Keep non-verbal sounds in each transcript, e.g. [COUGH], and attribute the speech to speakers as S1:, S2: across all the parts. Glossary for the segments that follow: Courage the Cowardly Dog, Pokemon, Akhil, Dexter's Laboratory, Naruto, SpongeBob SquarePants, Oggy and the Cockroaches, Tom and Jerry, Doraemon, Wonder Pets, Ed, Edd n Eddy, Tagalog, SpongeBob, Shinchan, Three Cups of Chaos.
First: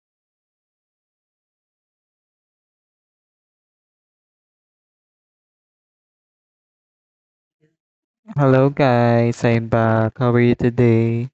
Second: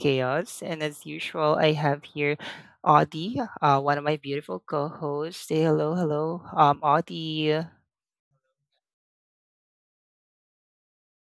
S1: Chaos, and as usual, I have here Audie, one of my beautiful co-hosts. Say hello, hello, Audie.
S2: Hello guys, I'm back. How are you today?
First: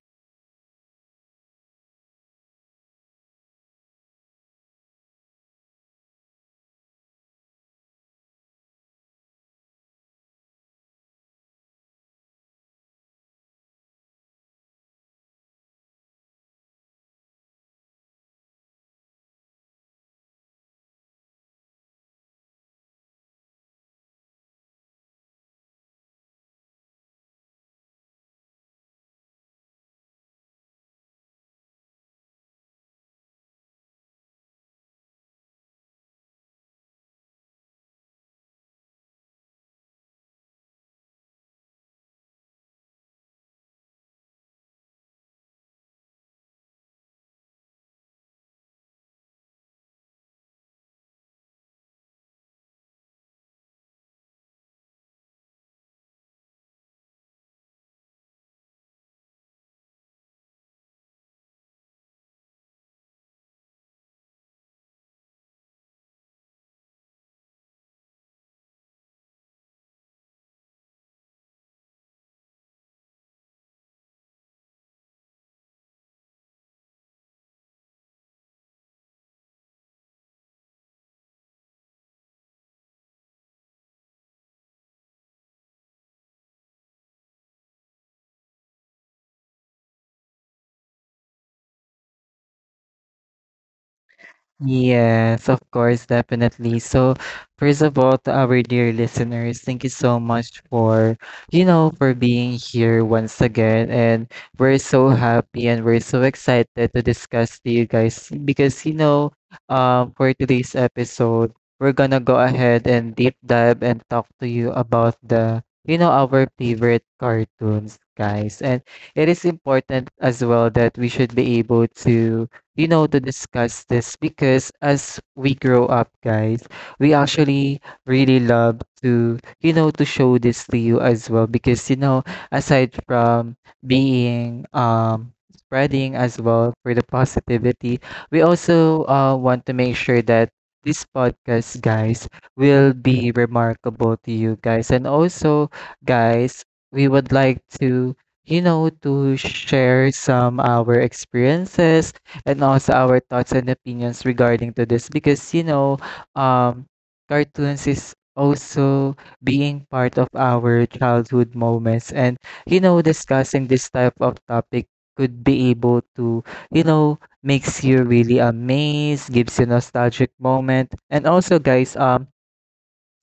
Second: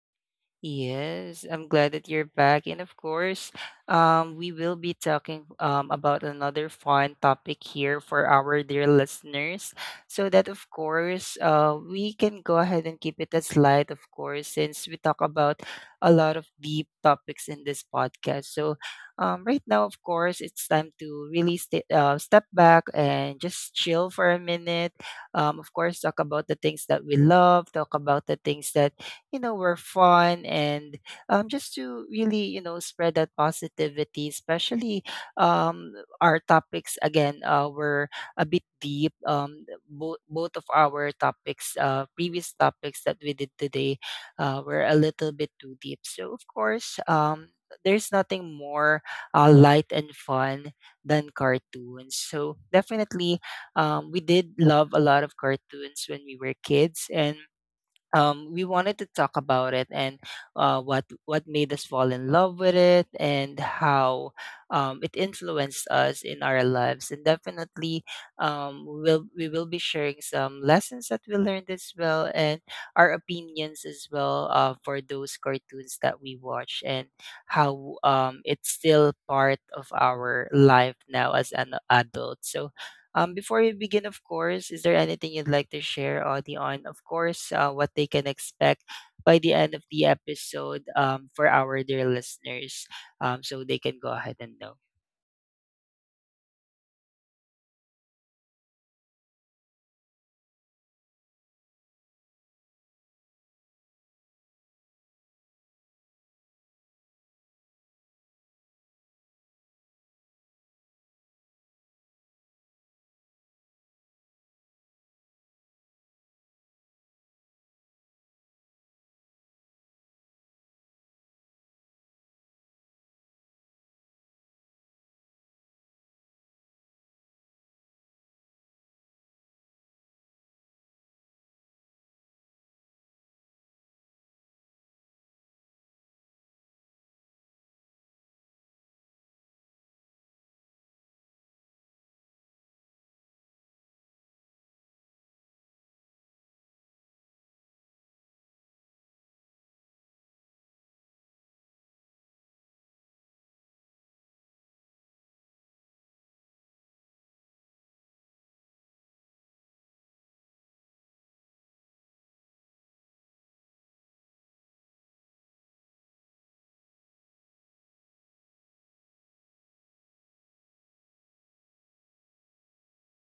S1: Yes, I'm glad that you're back. And of course, we will be talking about another fun topic here for our dear listeners. So that, of course, we can go ahead and keep it as light, of course, since we talk about a lot of deep topics in this podcast. So right now, of course, it's time to really step back and just chill for a minute. Of course, talk about the things that we love, talk about the things that were fun and just to really spread that positivity, especially um, our topics again were a bit deep, both of our topics, previous topics that we did today, were a little bit too deep. So of course, there's nothing more light and fun than cartoons. So definitely, we did love a lot of cartoons when we were kids, and we wanted to talk about it, and what made us fall in love with it, and how it influenced us in our lives. And definitely, we will be sharing some lessons that we learned as well, and our opinions as well, for those cartoons that we watch, and how it's still part of our life now as an adult. So before we begin, of course, is there anything you'd like to share, Audie, on, of course, what they can expect by the end of the episode, for our dear listeners, so they can go ahead and know?
S2: Yes, of course, definitely. So, first of all, to our dear listeners, thank you so much for, you know, for being here once again. And we're so happy and we're so excited to discuss to you guys because, you know, for today's episode, we're gonna go ahead and deep dive and talk to you about the, you know, our favorite cartoons, guys. And it is important as well that we should be able to you know, to discuss this because as we grow up, guys, we actually really love to, you know, to show this to you as well because, you know, aside from being, spreading as well for the positivity, we also want to make sure that this podcast, guys, will be remarkable to you guys. And also, guys, we would like to you know to share some our experiences and also our thoughts and opinions regarding to this because you know um cartoons is also being part of our childhood moments and you know discussing this type of topic could be able to you know makes you really amazed, gives you nostalgic moment. And also guys,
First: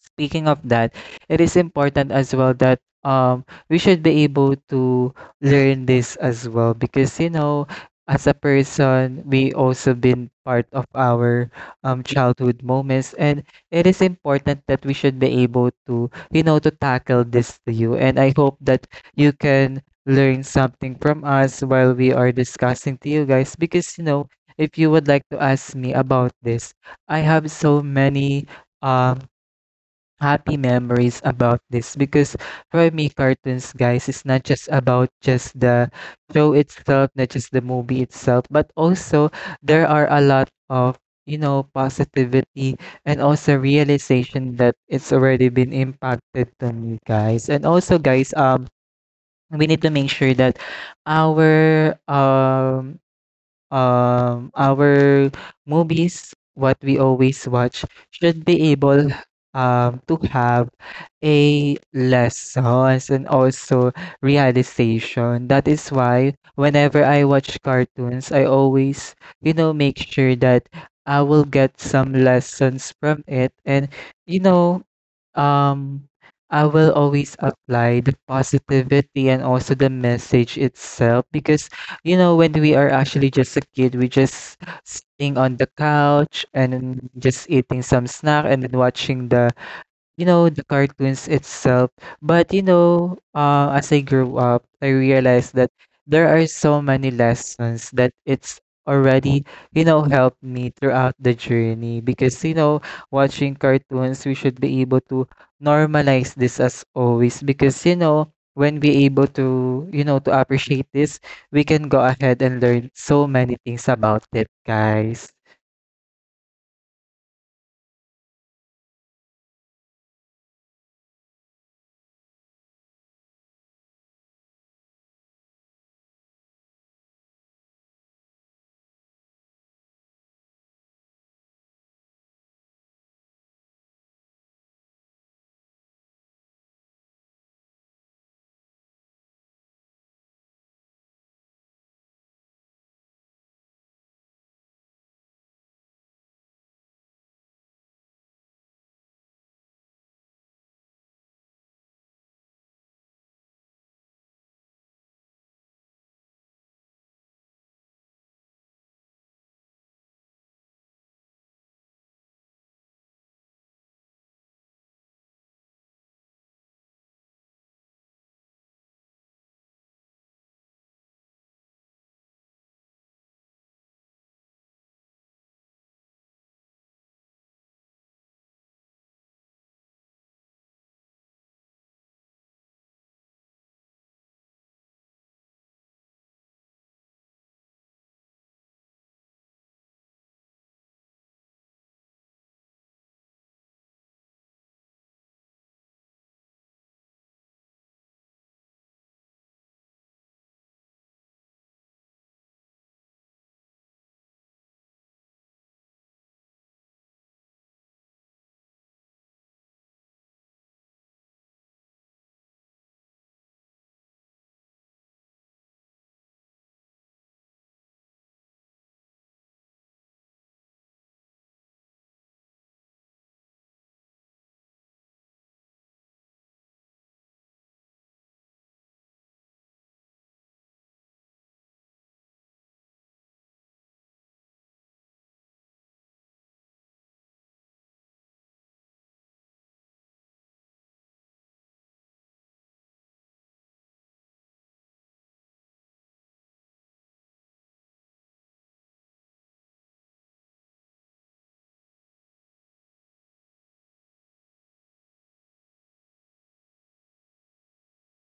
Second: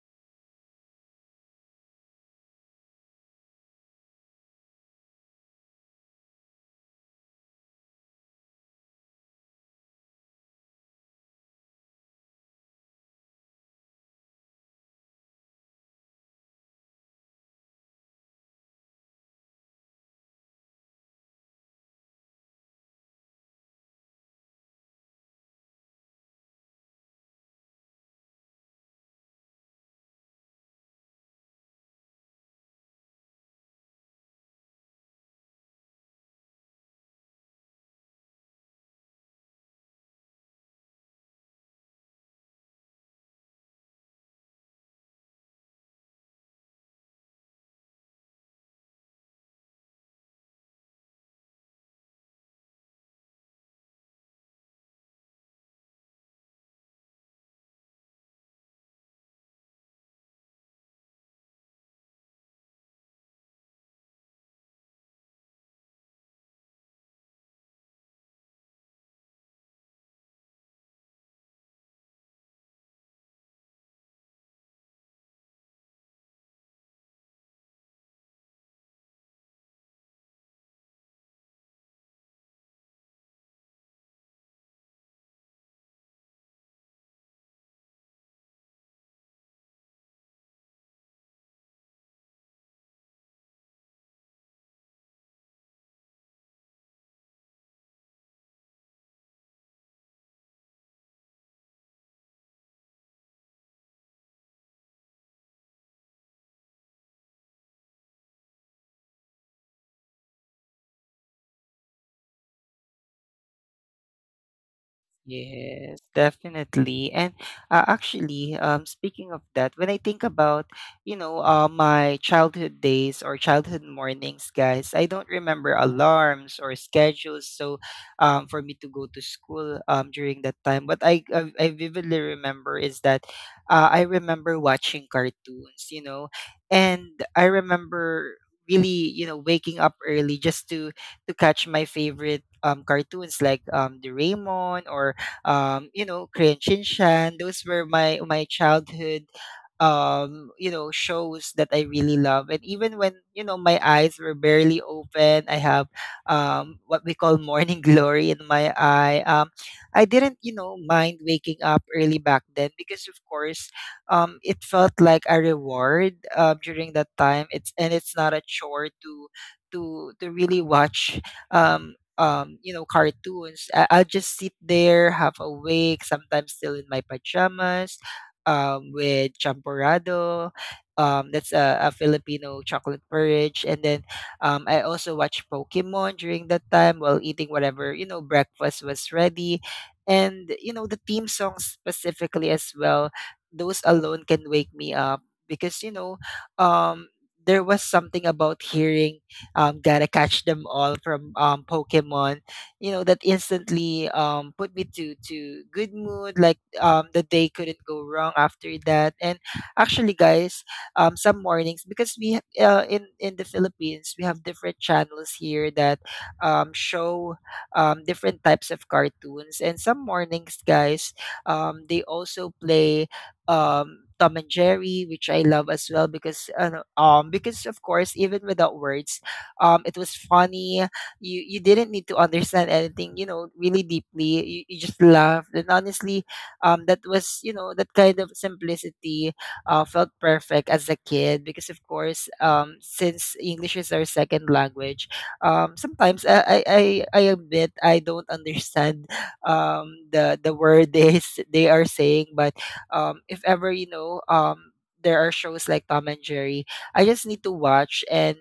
S2: speaking of that, it is important as well that we should be able to learn this as well because you know as a person we also been part of our childhood moments, and it is important that we should be able to you know to tackle this to you. And I hope that you can learn something from us while we are discussing to you guys because you know if you would like to ask me about this, I have so many um happy memories about this. Because for me cartoons guys is not just about just the show itself, not just the movie itself, but also there are a lot of you know positivity and also realization that it's already been impacted to me, guys. And also guys, we need to make sure that our um our movies what we always watch should be able to have a lessons and also realization. That is why whenever I watch cartoons I always you know make sure that I will get some lessons from it. And you know, um I will always apply the positivity and also the message itself. Because you know, when we are actually just a kid, we just sitting on the couch and then just eating some snack and then watching the you know, the cartoons itself. But you know, as I grew up, I realized that there are so many lessons that it's already, you know, helped me throughout the journey. Because you know, watching cartoons, we should be able to normalize this as always because you know, when we able to, you know, to appreciate this, we can go ahead and learn so many things about it, guys.
S1: Yes, definitely. And actually, speaking of that, when I think about, my childhood days or childhood mornings, guys, I don't remember alarms or schedules. So, for me to go to school during that time, what I vividly remember is that I remember watching cartoons, you know, and I remember really, you know, waking up early just to catch my favorite cartoons like Doraemon or you know, Korean Shinchan. Those were my childhood you know, shows that I really love. And even when, you know, my eyes were barely open, I have what we call morning [LAUGHS] glory in my eye. I didn't, you know, mind waking up early back then, because of course it felt like a reward during that time. It's not a chore to really watch um you know, cartoons. I'll just sit there half awake, sometimes still in my pajamas, with champorado. That's a Filipino chocolate porridge. And then I also watch Pokemon during that time while eating whatever, you know, breakfast was ready. And, you know, the theme songs specifically as well, those alone can wake me up because, you know, um, there was something about hearing gotta catch them all from Pokemon. You know that instantly put me to good mood. Like the day couldn't go wrong after that. And actually, guys, some mornings, because we in the Philippines we have different channels here that show different types of cartoons. And some mornings, guys, they also play Tom and Jerry, which I love as well, because of course, even without words, it was funny. You didn't need to understand anything, you know, really deeply. You just laughed, and honestly, that was, you know, that kind of simplicity felt perfect as a kid. Because of course, since english is our second language, sometimes I admit, I don't understand the word [LAUGHS] they are saying. But if ever, you know, there are shows like Tom and Jerry. I just need to watch, and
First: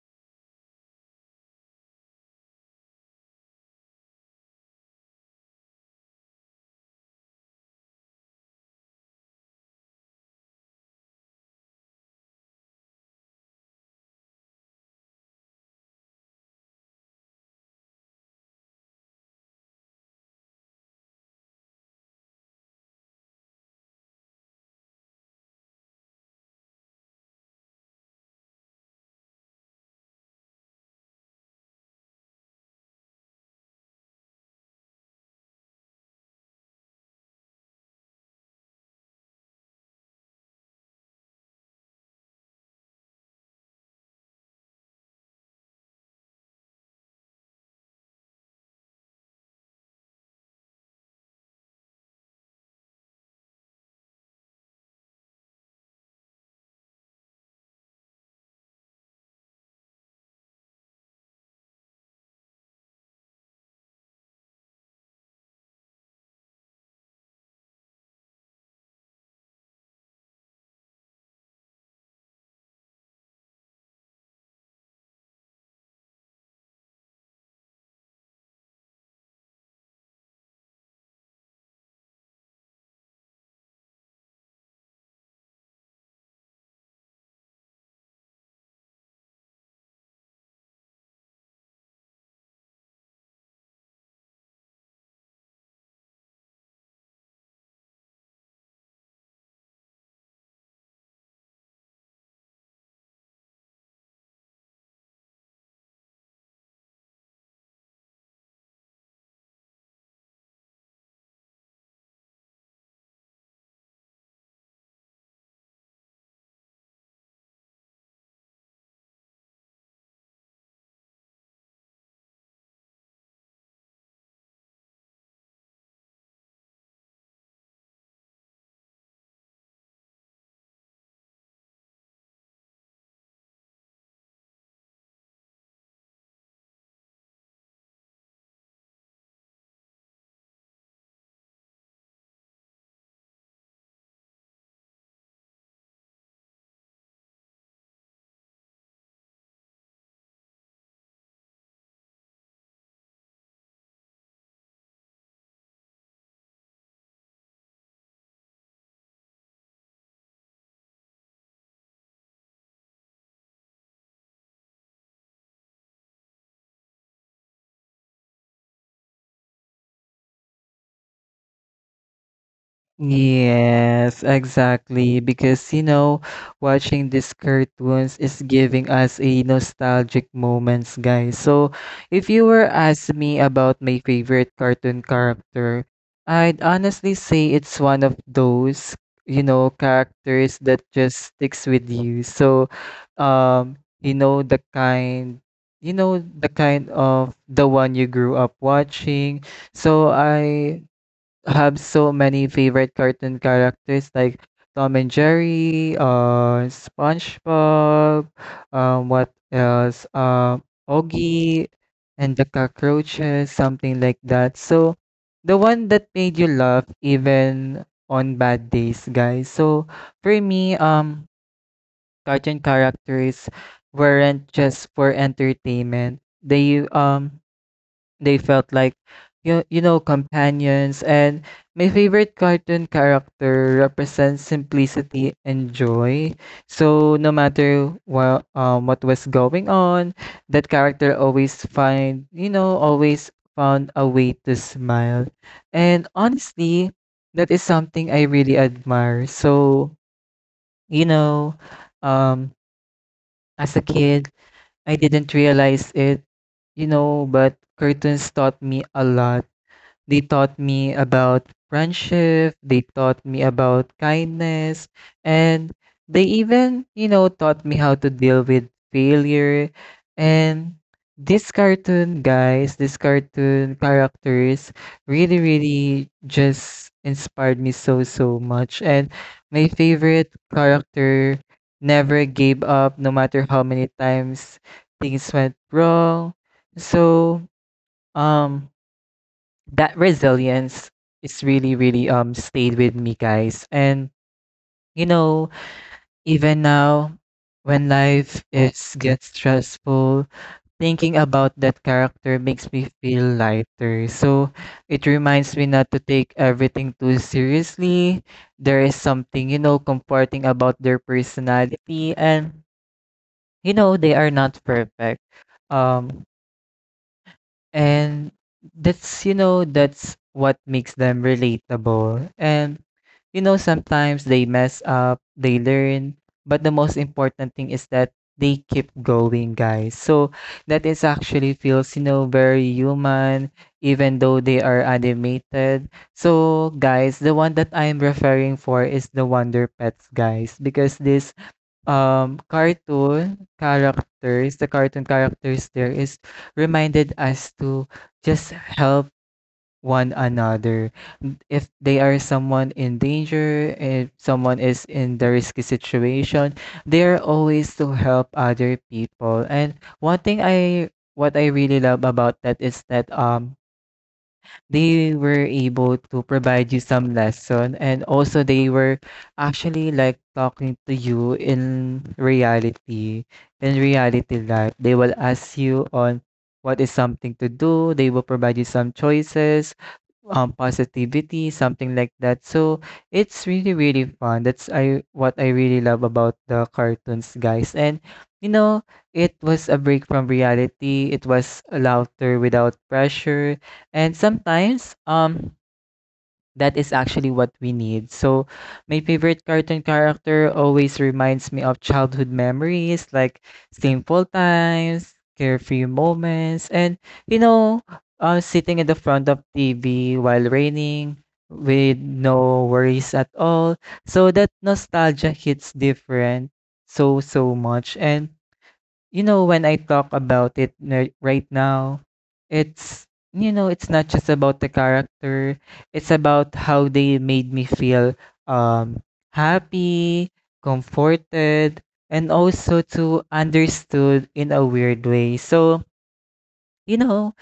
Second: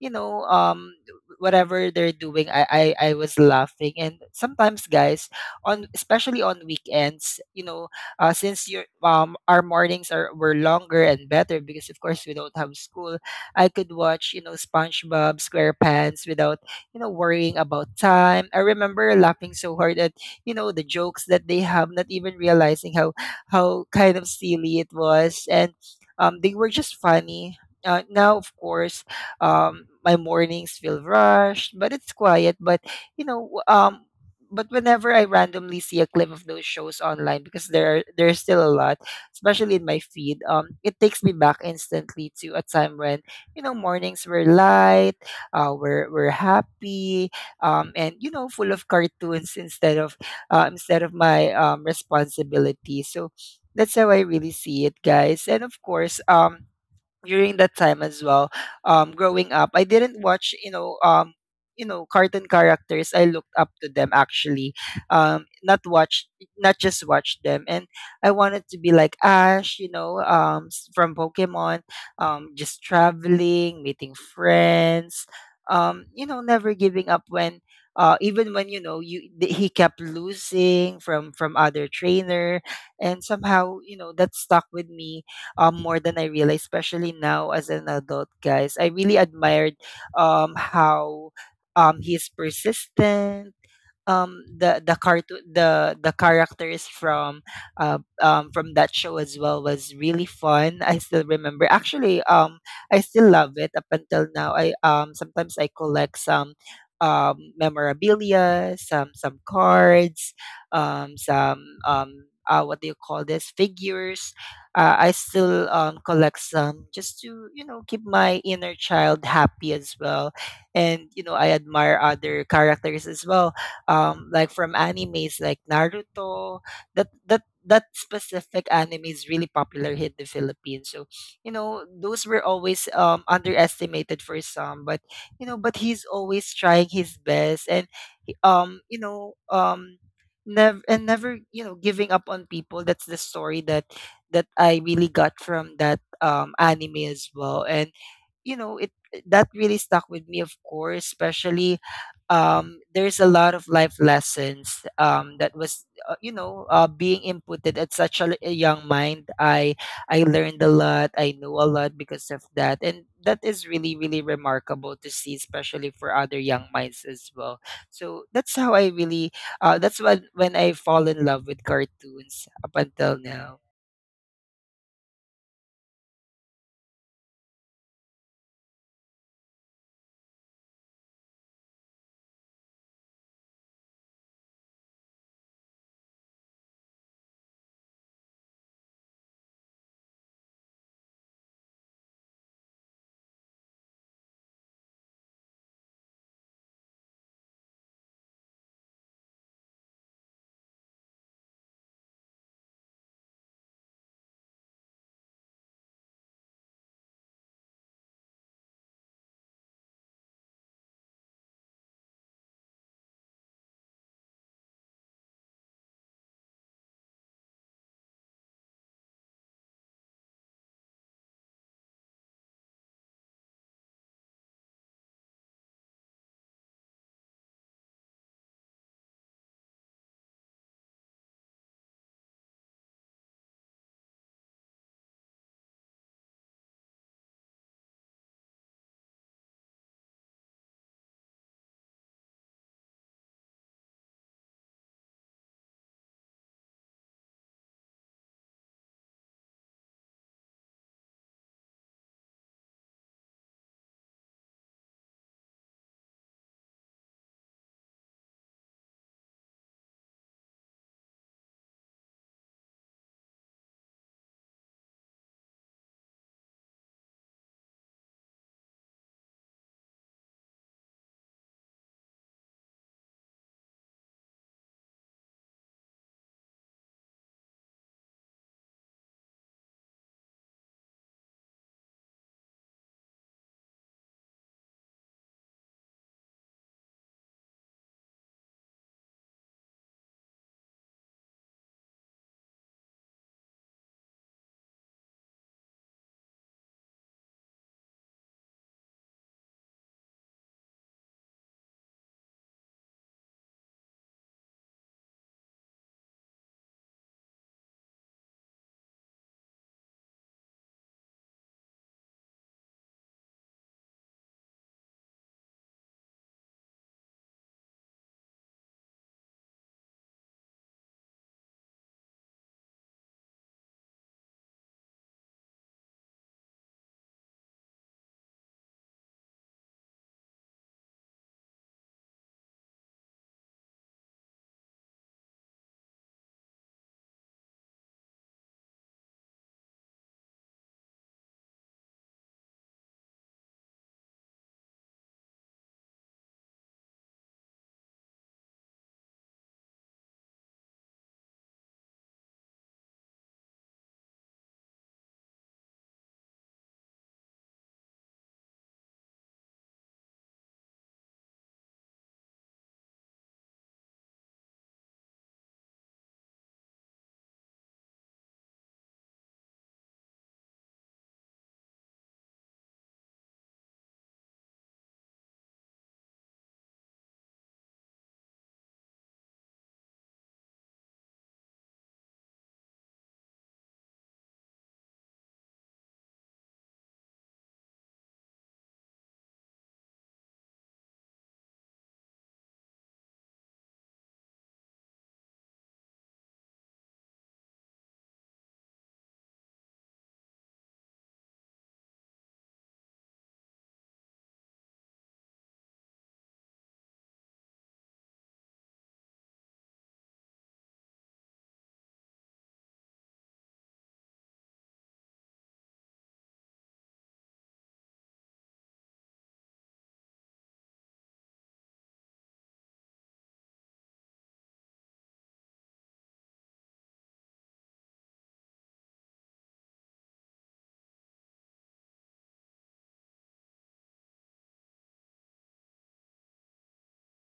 S1: you know, whatever they're doing, I was laughing. And sometimes, guys, on especially on weekends, you know, since your our mornings are were longer and better, because of course we don't have school, I could watch, you know, SpongeBob SquarePants without, you know, worrying about time. I remember laughing so hard at, you know, the jokes that they have, not even realizing how kind of silly it was, and they were just funny. Now of course, my mornings feel rushed, but it's quiet. But you know, w- um, but whenever I randomly see a clip of those shows online, because there's still a lot, especially in my feed, it takes me back instantly to a time when, you know, mornings were light, we're happy, and you know, full of cartoons [LAUGHS] instead of my responsibility. So that's how I really see it, guys. And of course, during that time as well, growing up, I didn't watch, cartoon characters, I looked up to them actually, not watch, not just watch them. And I wanted to be like Ash, you know, from Pokemon, just traveling, meeting friends, you know, never giving up when, even when, you know, he kept losing from other trainer. And somehow, you know, that stuck with me more than I realized, especially now as an adult, guys. I really admired how he's persistent. The cartoon, the characters from that show as well was really fun. I still remember actually. I still love it up until now. I Sometimes I collect some memorabilia, some cards, some what do you call this, figures. I still collect some, just to, you know, keep my inner child happy as well. And you know, I admire other characters as well, like from animes like Naruto. That specific anime is really popular here in the Philippines. So you know, those were always underestimated for some, but you know, but he's always trying his best, and um you know um never, you know, giving up on people. That's the story that that I really got from that anime as well. And you know, it that really stuck with me, of course, especially there's a lot of life lessons that was, you know, being inputted at such a, a young mind. I learned a lot, I know a lot because of that, and that is really really remarkable to see, especially for other young minds as well. So that's how I really, that's when I fall in love with cartoons up until now.
S2: Yes, exactly. Because, you know, watching these cartoons is giving us a nostalgic moments, guys. So, if you were asking me about my favorite cartoon character, I'd honestly say it's one of those, you know, characters that just sticks with you. So, um, you know, the kind, you know, the kind of the one you grew up watching. So, I have so many favorite cartoon characters like Tom and Jerry, SpongeBob, what else? Oggy and the Cockroaches, something like that. So, the one that made you laugh even on bad days, guys. So, for me, cartoon characters weren't just for entertainment. They they felt like you know, companions. And my favorite cartoon character represents simplicity and joy. So no matter what was going on, that character always find you know always found a way to smile. And honestly, that is something I really admire. So, you know, um as a kid, I didn't realize it you know, but cartoons taught me a lot. They taught me about friendship, they taught me about kindness, and they even, you know, taught me how to deal with failure. And this cartoon, guys, this cartoon characters really, really just inspired me so, so much. And my favorite character never gave up no matter how many times things went wrong. So, um, that resilience is really really stayed with me, guys. And you know even now when life is gets stressful, thinking about that character makes me feel lighter. So it reminds me not to take everything too seriously. There is something you know comforting about their personality and you know they are not perfect. um And that's, you know, that's what makes them relatable. And, you know, sometimes they mess up, they learn, but the most important thing is that they keep going, guys. So that is actually feels, you know, very human, even though they are animated. So, guys, the one that I'm referring for is the Wonder Pets, guys, because this cartoon characters, the cartoon characters there is reminded us to just help one another. N- If they are someone in danger, if someone is in the risky situation, they are always to help other people. And one thing I what I really love about that is that they were able to provide you some lesson, and also they were actually like talking to you in reality, in reality life. They will ask you on what is something to do, they will provide you some choices, positivity, something like that. So it's really really fun. That's I what I really love about the cartoons, guys. And you know, it was a break from reality. It was laughter without pressure, and sometimes that is actually what we need. So, my favorite cartoon character always reminds me of childhood memories like simple times, carefree moments, and you know, sitting in the front of TV while raining with no worries at all. So, that nostalgia hits different so, so much. And you know, when I talk about it ni right now, it's you know, it's not just about the character, it's about how they made me feel um, happy, comforted, and also to understood in a weird way. So, you know,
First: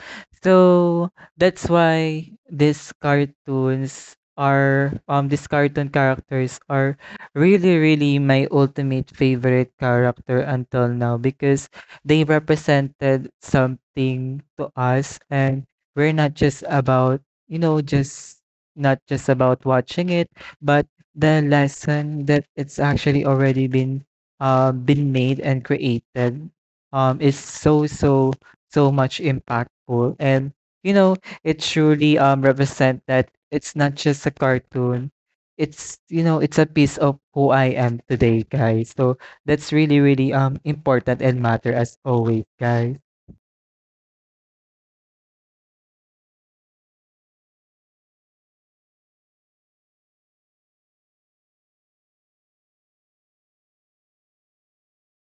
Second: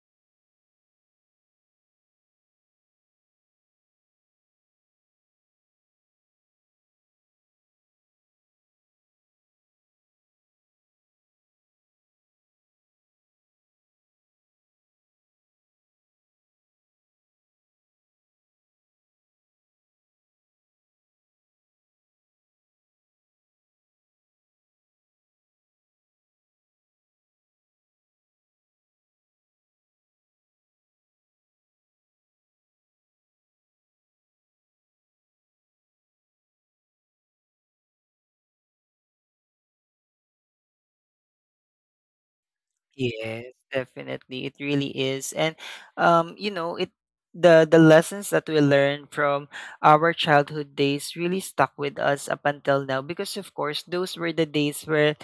S2: so that's why these cartoons are these cartoon characters are really really my ultimate favorite character until now, because they represented something to us. And we're not just about you know just not just about watching it but the lesson that it's actually already been made and created is so so so much impactful. And, you know, it truly represent that it's not just a cartoon. It's, you know, it's a piece of who I am today, guys. So that's really, really important and matter as always, guys.
S1: Yes, definitely. It really is. And you know, it the lessons that we learned from our childhood days really stuck with us up until now, because of course those were the days where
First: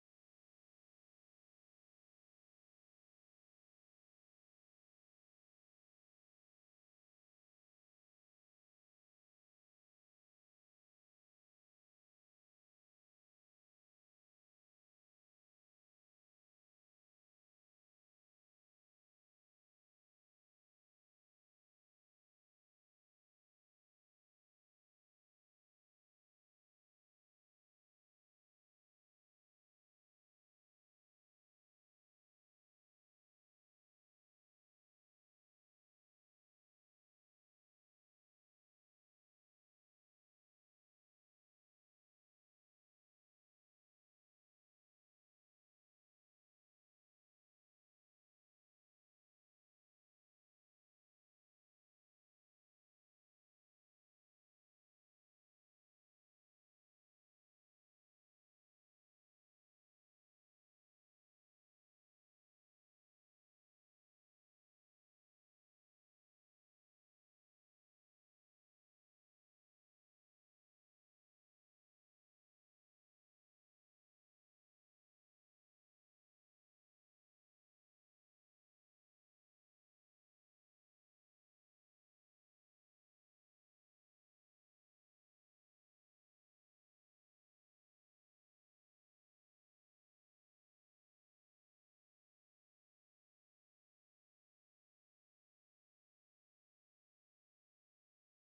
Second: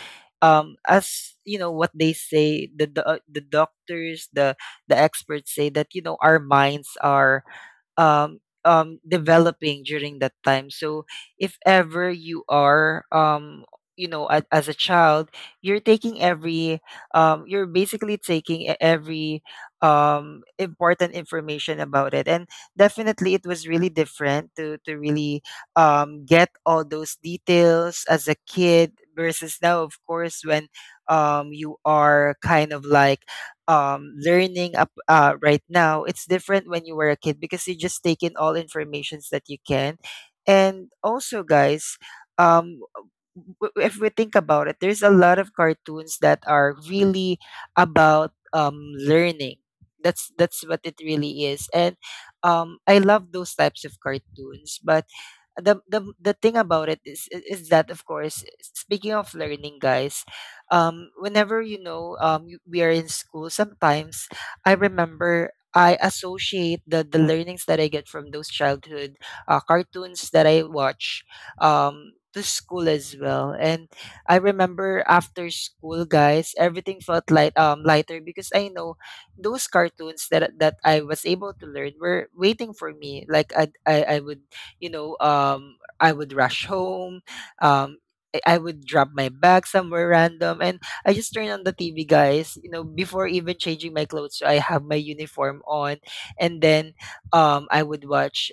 S1: as you know what they say, the doctors, the experts say that, you know, our minds are um, developing during that time. So if ever you are, you know, as a child, you're taking every, you're basically taking every important information about it. And definitely, it was really different to really get all those details as a kid versus now, of course, when you are kind of like learning up, right now. It's different when you were a kid, because you just take in all informations that you can. And also, guys, um, if we think about it, there's a lot of cartoons that are really about learning. That's what it really is, and I love those types of cartoons. But the thing about it is that of course, speaking of learning, guys, whenever, we are in school, sometimes I remember, I associate the learnings that I get from those childhood cartoons that I watch to school as well. And I remember after school, guys, everything felt lighter, because I know those cartoons that that I was able to learn were waiting for me. Like I would, I would rush home. Um, I I would drop my bag somewhere random, and I just turn on the TV, guys. You know, before even changing my clothes, so I have my uniform on, and then I would watch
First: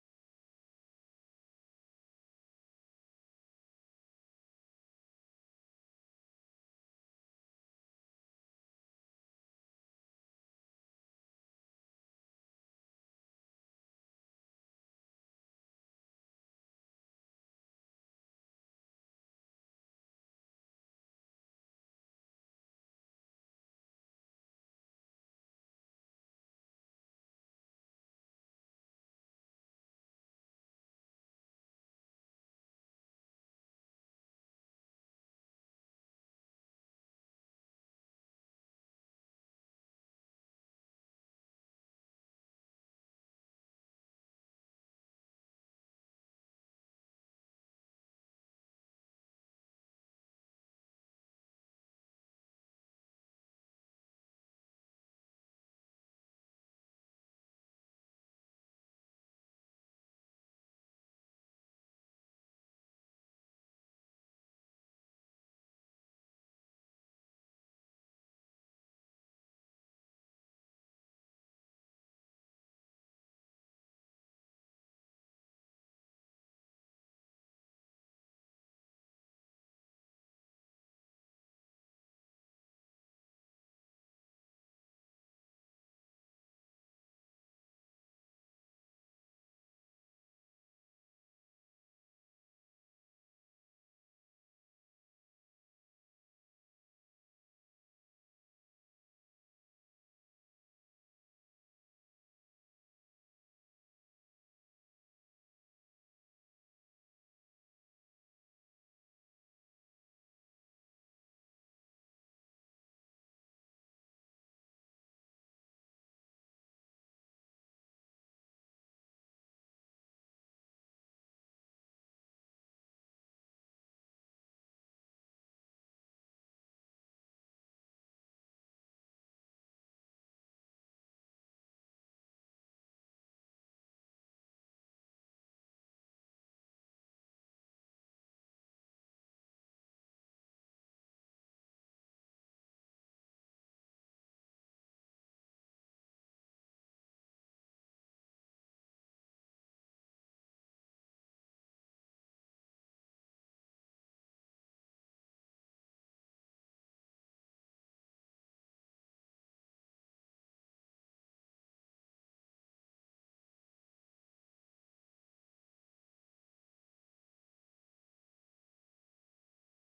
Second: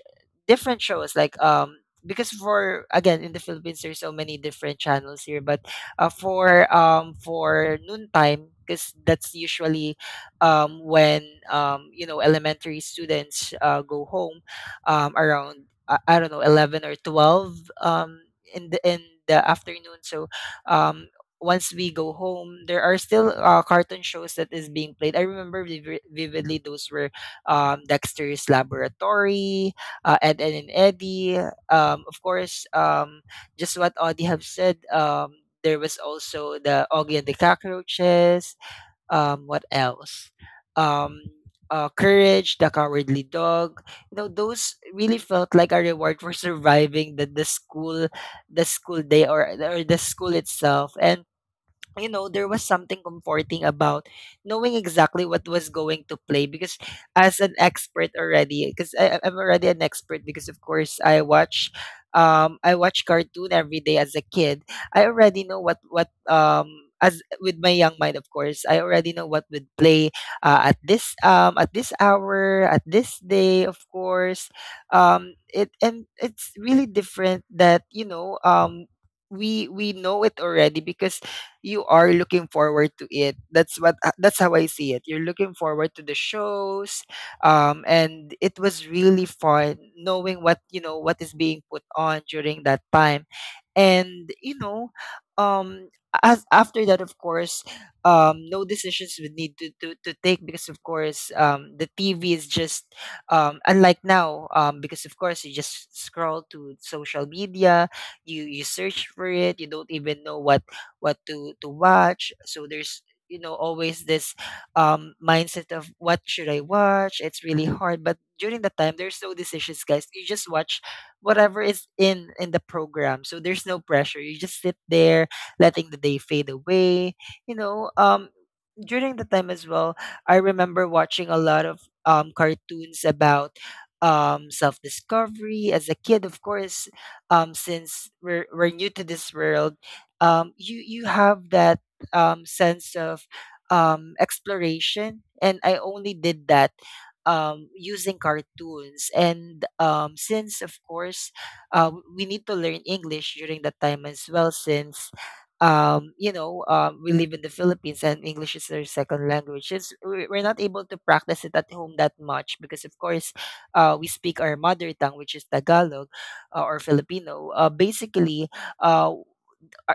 S1: different shows like, because, for again, in the Philippines there's so many different channels here, but for noontime, because that's usually when you know, elementary students go home, around, I don't know, 11 or 12, in the afternoon. So um once we go home, there are still cartoon shows that is being played. I remember vividly those were, Dexter's Laboratory, Ed, and eddie of course, just what Audie have said, there was also the Augie and the Cockroaches. Um, what else? Um, Courage the Cowardly Dog. You know, those really felt like a reward for surviving the school, the school day, or the school itself. And you know, there was something comforting about knowing exactly what was going to play, because as an expert already, because am already an expert, because of course I watch cartoon every day as a kid. I already know what, as with my young mind, of course, I already know what would play at this, at this hour, at this day, of course. It and it's really different that, you know, we know it already, because you are looking forward to it. That's what that's how I see it. You're looking forward to the shows, and it was really fun knowing what, you know, what is being put on during that time. and you know, um, as after that, of course, no decisions would need to take, because of course, the TV is just, unlike now, because of course you just scroll to social media, you search for it, you don't even know what to watch, so there's, you know, always this mindset of what should I watch. It's really hard. But during the time there's no decisions, guys, you just watch whatever is in the program, so there's no pressure, you just sit there letting the day fade away. you know um During the time as well, I remember watching a lot of cartoons about self discovery as a kid. Of course, since we're new to this world, you have that sense of exploration, and I only did that. Using cartoons. And since of course we need to learn English during that time as well, since we live in the Philippines and English is their second language. It's, we're not able to practice it at home that much because, of course, we speak our mother tongue, which is Tagalog or Filipino. Basically, uh,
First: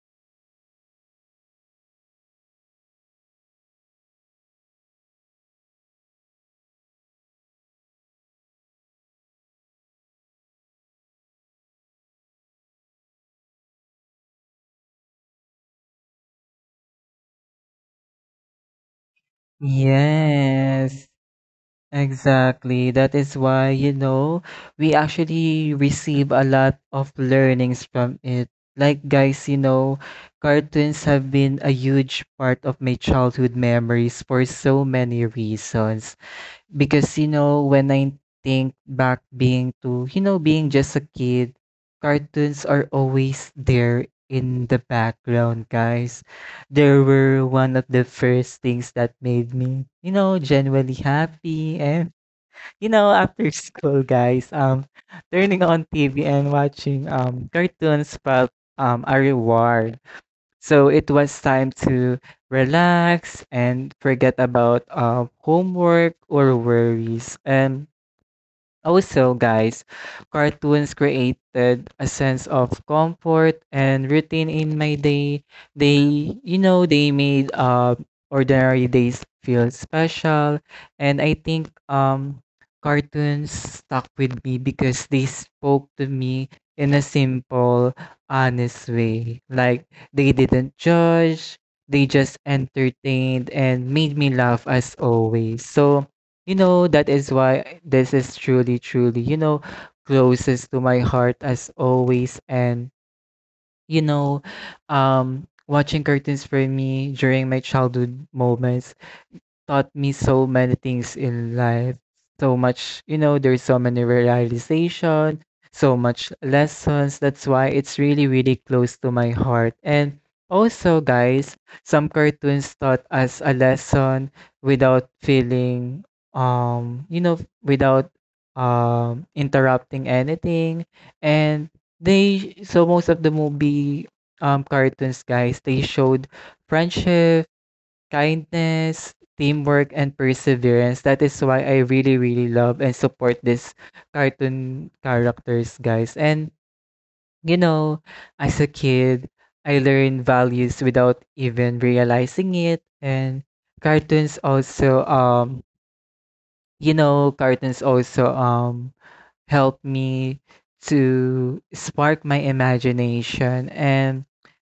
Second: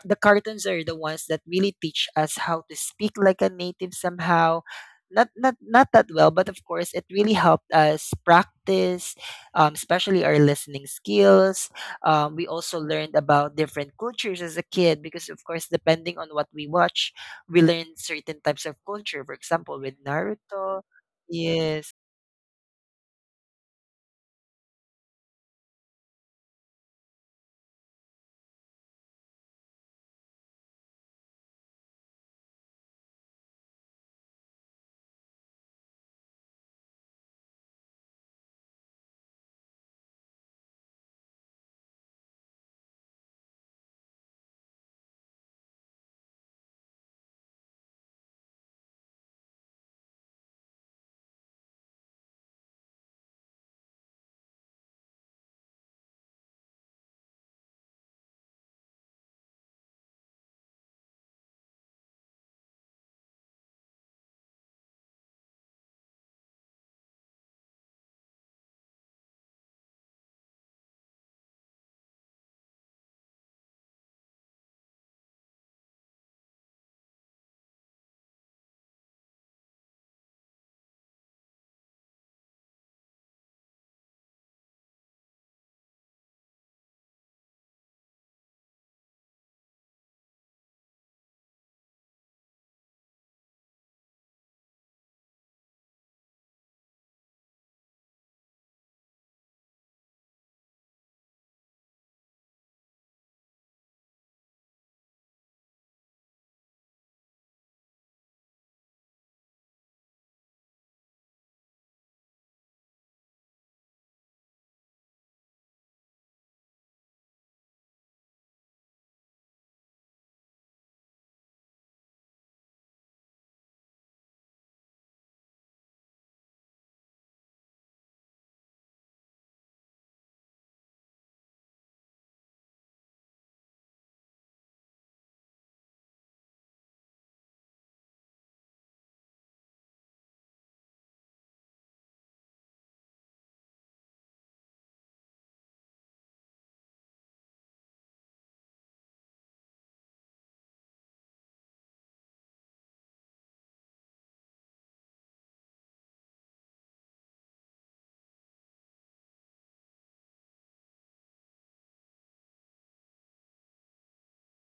S1: the cartoons are the ones that really teach us how to speak like a native somehow. Not not that well, but of course it really helped us practice, especially our listening skills. We also learned about different cultures as a kid, because of course, depending on what we watch, we learn certain types of culture, for example with Naruto,
S2: Yes.
S1: yes.
S2: Exactly. That is why, you know, we actually receive a lot of learnings from it. Like, guys, you know, cartoons have been a huge part of my childhood memories for so many reasons. Because, you know, when I think back being to, you know, being just a kid, cartoons are always there in the background, guys. They were one of the first things that made me, you know, genuinely happy. And you know, after [LAUGHS] school, guys, turning on TV and watching cartoons felt a reward. So it was time to relax and forget about homework or worries. And also, guys, cartoons created a sense of comfort and routine in my day. They, you know, they made ordinary days feel special. And I think cartoons stuck with me because they spoke to me in a simple, honest way. Like, they didn't judge, they just entertained and made me laugh as always. So, you know, that is why this is truly, truly, you know, closest to my heart as always. And, you know, watching cartoons for me during my childhood moments taught me so many things in life. So much, you know, there's so many realization, so much lessons. That's why it's really, really close to my heart. And also, guys, some cartoons taught us a lesson without feeling, you know, without interrupting anything. And they, so most of the movie cartoons, guys, they showed friendship, kindness, teamwork, and perseverance. That is why I really, really love and support these cartoon characters, guys. And, you know, as a kid, I learned values without even realizing it. And cartoons also, you know, cartoons also help me to spark my imagination, and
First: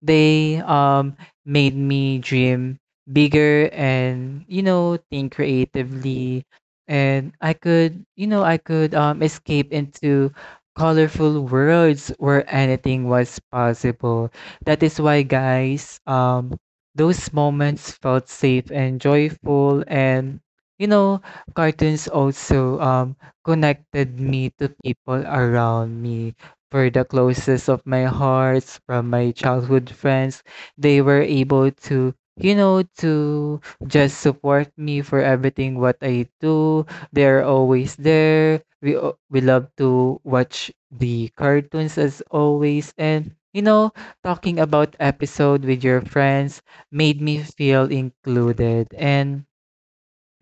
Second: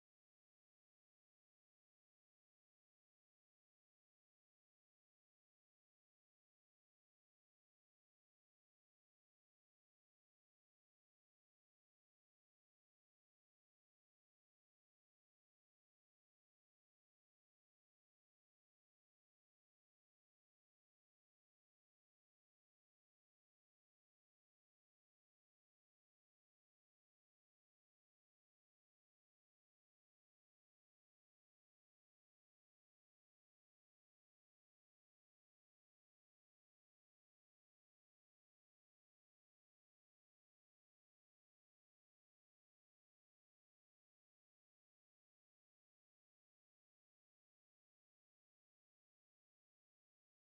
S2: they made me dream bigger and you know think creatively. And I could you know I could escape into colorful worlds where anything was possible. That is why, guys, those moments felt safe and joyful, and you know cartoons also connected me to people around me. For the closest of my hearts, from my childhood friends, they were able to, to just support me for everything what I do. They're always there. We love to watch the cartoons as always, and talking about episode with your friends made me feel included and.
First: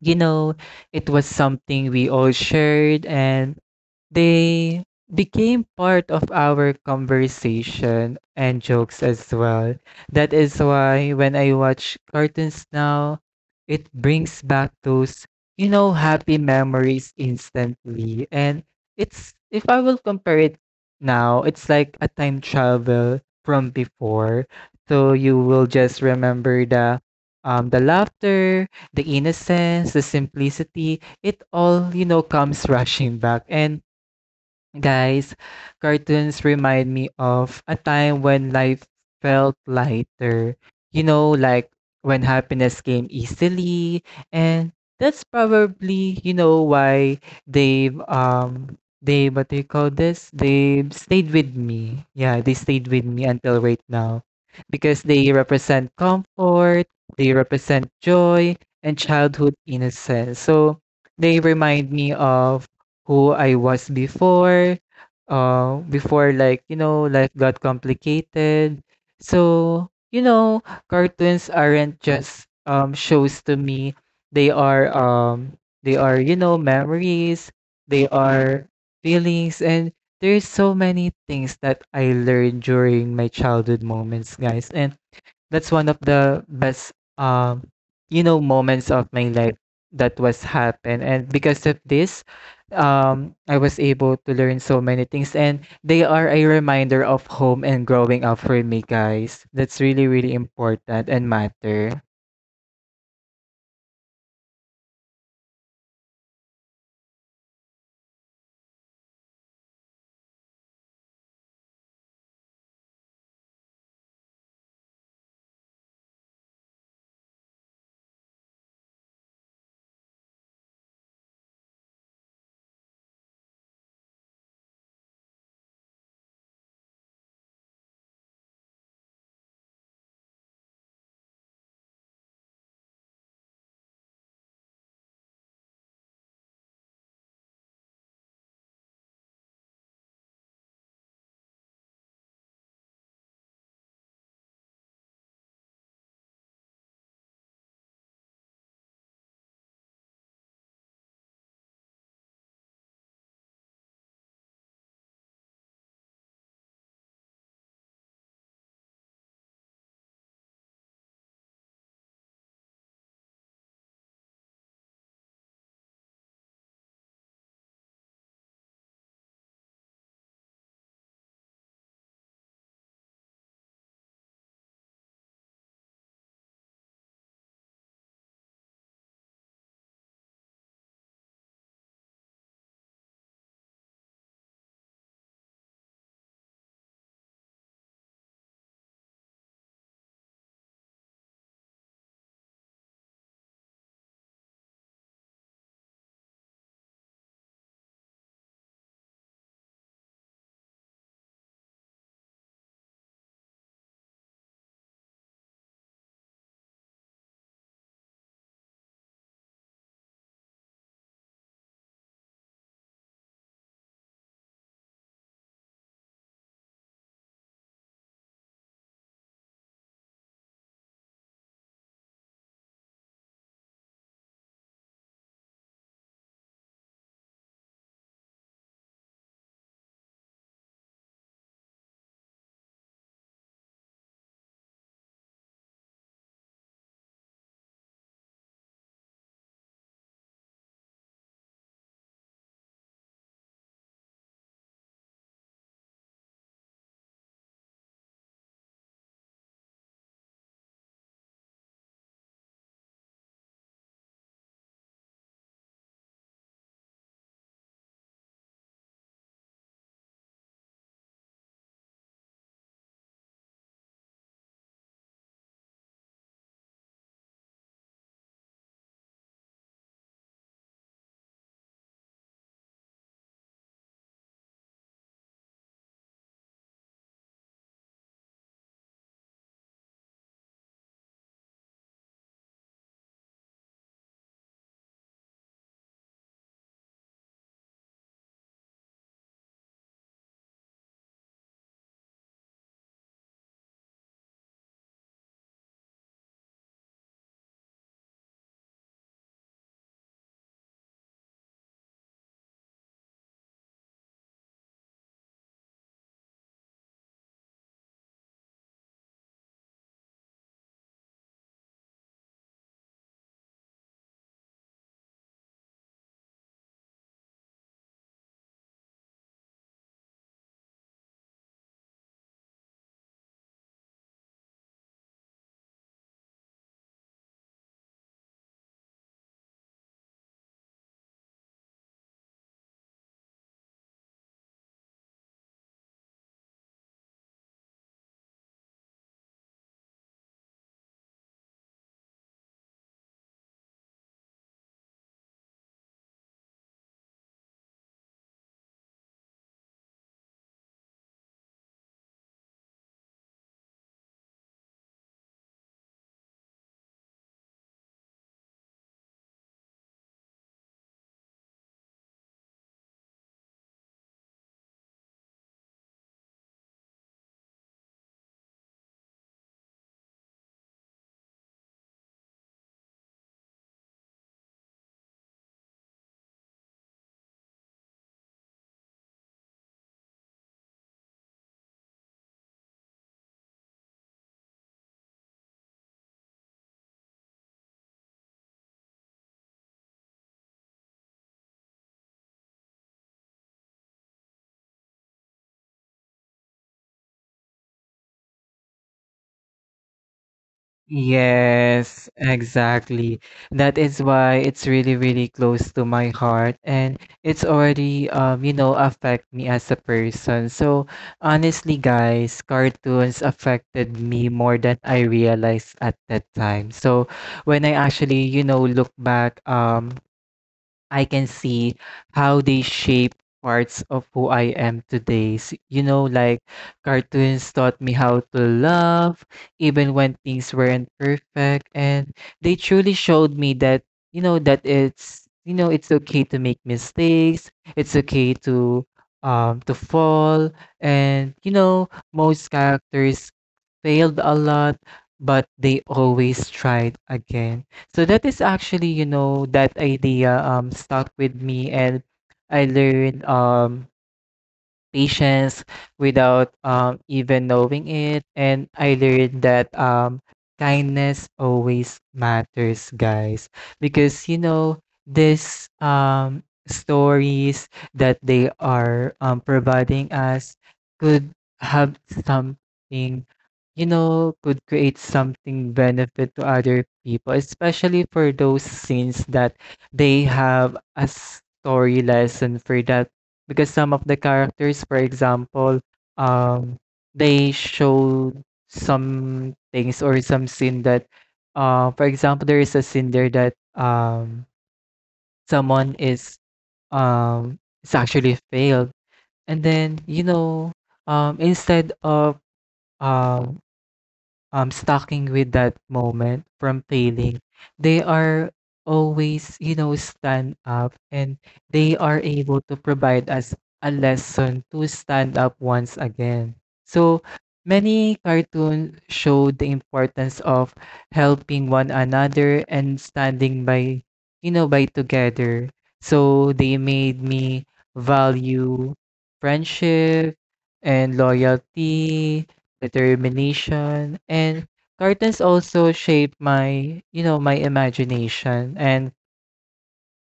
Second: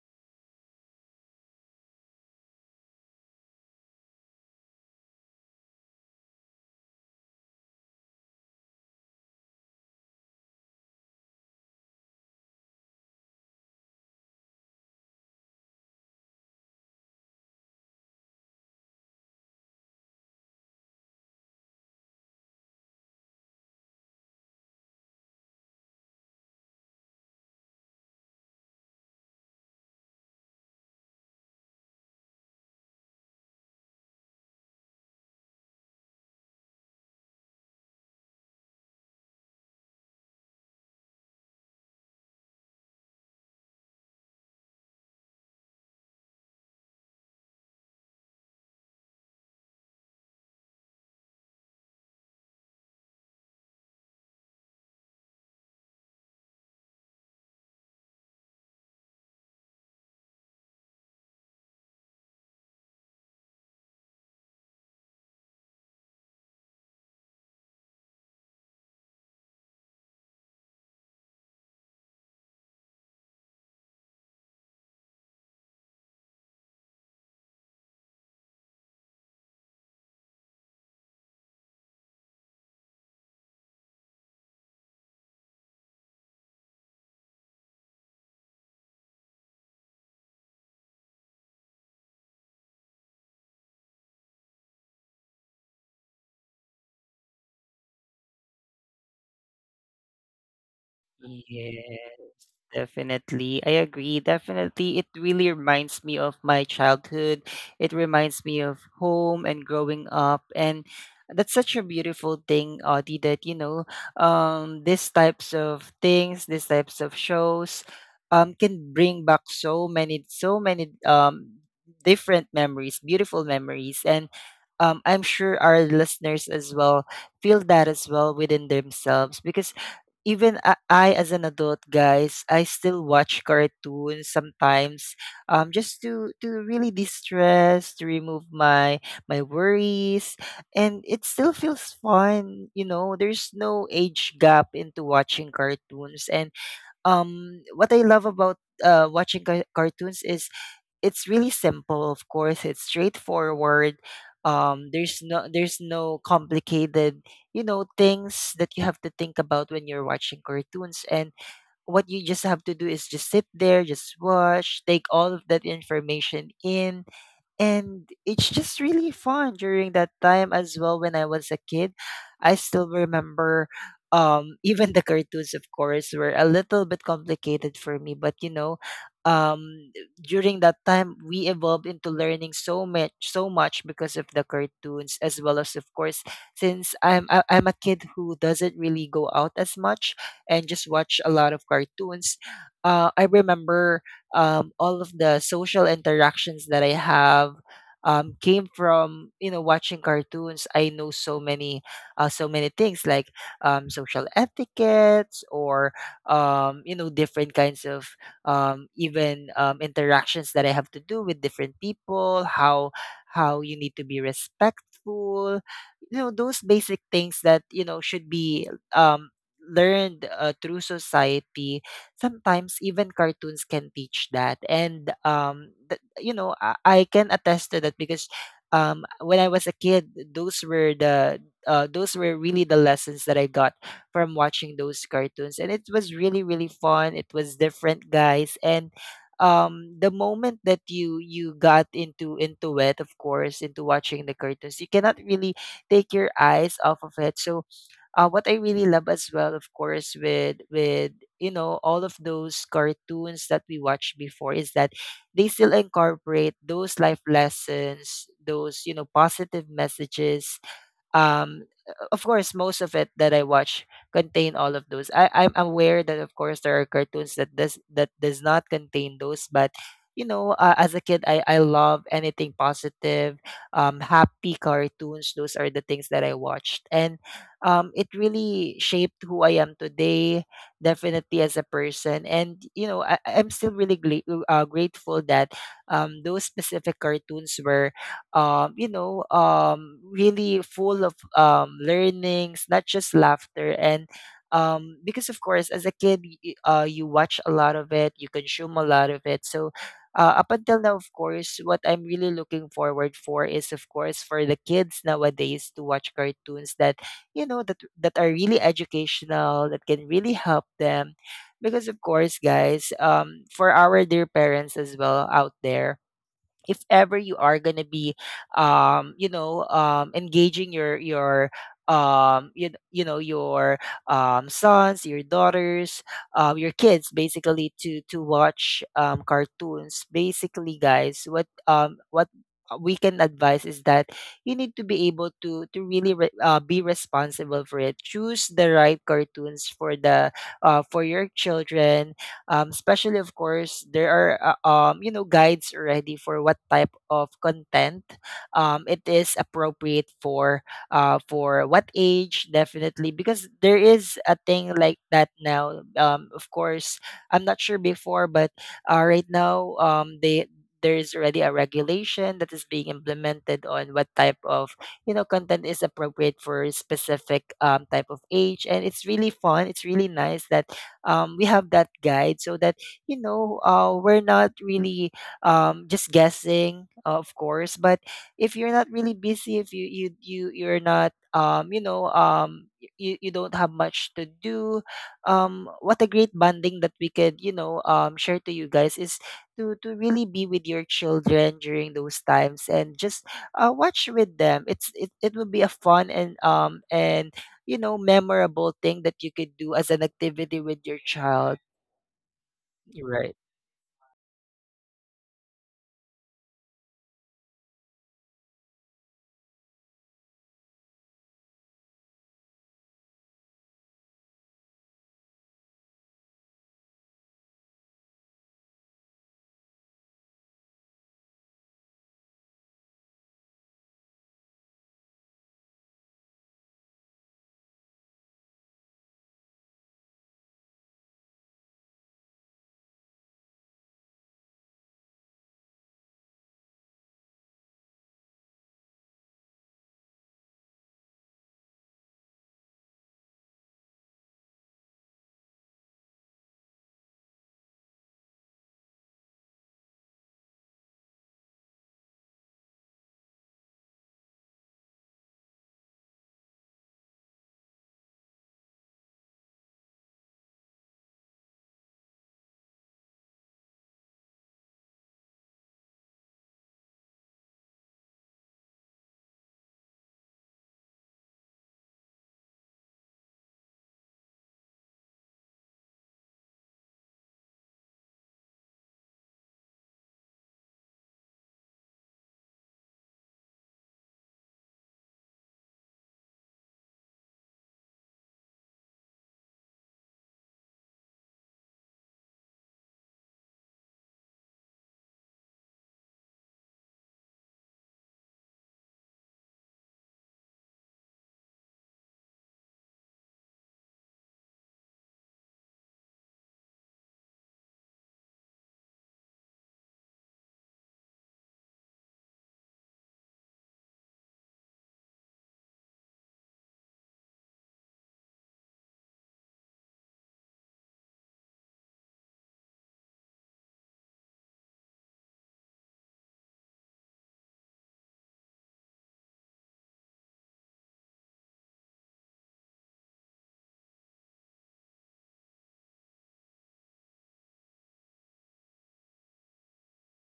S2: You know, it was something we all shared, and they became part of our conversation and jokes as well. That is why when I watch cartoons now, it brings back those, you know, happy memories instantly. And it's, if I will compare it now, it's like a time travel from before. So you will just remember the laughter, the innocence, the simplicity, it all, you know, comes [LAUGHS] rushing back. And guys, cartoons remind me of a time when life felt lighter. You know, like when happiness came easily, and that's probably, you know, why they what do you call this? They stayed with me. Yeah, they stayed with me until right now. Because they represent comfort, they represent joy and childhood innocence. So they remind me of who I was before, before, like, you know, life got complicated. So, you know, cartoons aren't just shows to me. They are um they are, you know, memories, they are feelings, and there's so many things that I learned during my childhood moments, guys. And that's one of the best um you know moments of my life that was happened, and because of this I was able to learn so many things, and they are a reminder of home and growing up for me, guys. That's really, really important and matter.
S1: Yes, definitely. I agree. Definitely. It really reminds me of my childhood. It reminds me of home and growing up. And that's such a beautiful thing, Audie, that, you know, these types of things, these types of shows, can bring back so many, so many, different memories, beautiful memories. And, I'm sure our listeners as well feel that as well within themselves, because even I, as an adult, guys, I still watch cartoons sometimes, just to really distress, to remove my worries, and it still feels fun. You know, there's no age gap into watching cartoons. And what I love about watching cartoons is it's really simple, of course, it's straightforward. There's no, there's no complicated, you know, things that you have to think about when you're watching cartoons. And what you just have to do is just sit there, just watch, take all of that information in. And it's just really fun. During that time as well, when I was a kid, I still remember, even the cartoons, of course, were a little bit complicated for me, but you know, um during that time we evolved into learning so much, so much, because of the cartoons as well. As of course, since I'm I, I'm a kid who doesn't really go out as much, and just watch a lot of cartoons. I remember, all of the social interactions that I have, came from, you know, watching cartoons. I know so many, so many things like social etiquettes, or you know, different kinds of even interactions that I have to do with different people. How you need to be respectful. You know, those basic things that, you know, should be um, learned through society. Sometimes even cartoons can teach that. And you know, I can attest to that, because when I was a kid, those were the, those were really the lessons that I got from watching those cartoons, and it was really really fun. It was different, guys. And the moment that you got into it, of course, into watching the cartoons, you cannot really take your eyes off of it. So what I really love as well, of course, with you know, all of those cartoons that we watched before, is that they still incorporate those life lessons, those, you know, positive messages. um, of course, most of it that I watch contain all of those. I'm aware that, of course, there are cartoons that does not contain those, but you know, as a kid, I love anything positive, happy cartoons. Those are the things that I watched. And it really shaped who I am today, definitely, as a person. And you know, I'm still really grateful that those specific cartoons were really full of learnings, not just laughter. And because, of course, as a kid, you watch a lot of it, you consume a lot of it. So up until now, of course, what I'm really looking forward for is, of course, for the kids nowadays to watch cartoons that, you know, that are really educational, that can really help them. Because, of course, guys, for our dear parents as well out there, if ever you are going to be engaging your you, you know, your sons, your daughters, your kids, basically, to watch cartoons. Basically, guys, what we can advise is that you need to be able to really be responsible for it. Choose the right cartoons for the, for your children. Especially of course, there are you know, guides already for what type of content it is appropriate for, for what age, definitely. Because there is a thing like that now. Of course, I'm not sure before, but right now, they there is already a regulation that is being implemented on what type of, you know, content is appropriate for a specific type of age. And it's really fun, it's really nice that we have that guide, so that, you know, we're not really just guessing, of course. But if you're not really busy, if you you're not, you, you don't have much to do, what a great bonding that we could, you know, share to you guys is to really be with your children during those times, and just watch with them. It's it would be a fun and you know, memorable thing that you could do as an activity with your child,
S2: Yes, exactly.
S1: right?
S2: That is why it's really, really close to my heart, and it's already you know, affect me as a person. So honestly, guys, cartoons affected me more than I realized at that time. So when I actually, you know, look back, I can see how they shape parts of who I am today. You know, like cartoons taught me how to love even when things weren't perfect, and they truly showed me that you know that it's you know it's okay to make mistakes, it's okay to fall, and you know most characters failed a lot, but they always tried again. So that is actually, you know, that idea stuck with me, and I learned patience without even knowing it. And I learned that kindness always matters, guys, because you know this stories that they are providing us could have something, you know, could create something benefit to other people, especially for those scenes that they have a story lesson for that. Because some of the characters, for example, um, they showed some things or some scene that, for example, there is a scene there that someone is actually failed, and then you know, um instead of um, stocking with that moment from failing, they are always you know stand up, and they are able to provide us a lesson to stand up once again. So many cartoons show the importance of helping one another and standing by, you know, by together. So they made me value friendship and loyalty, determination, and cartoons also shaped my, you know, my imagination, and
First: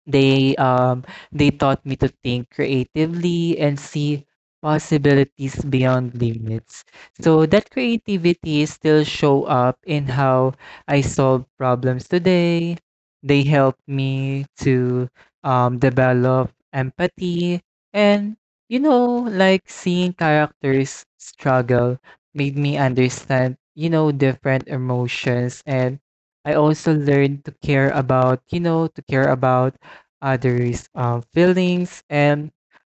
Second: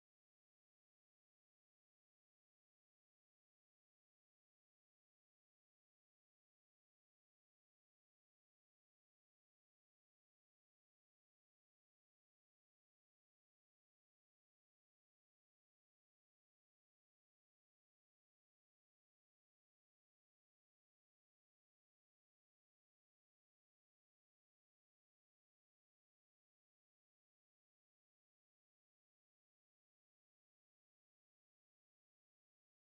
S2: they um they taught me to think creatively and see possibilities beyond limits. So that creativity still show up in how I solve problems today. They help me to develop empathy and you know, like seeing characters struggle made me understand, you know, different emotions, and I also learned to care about, you know, to care about others' feelings, and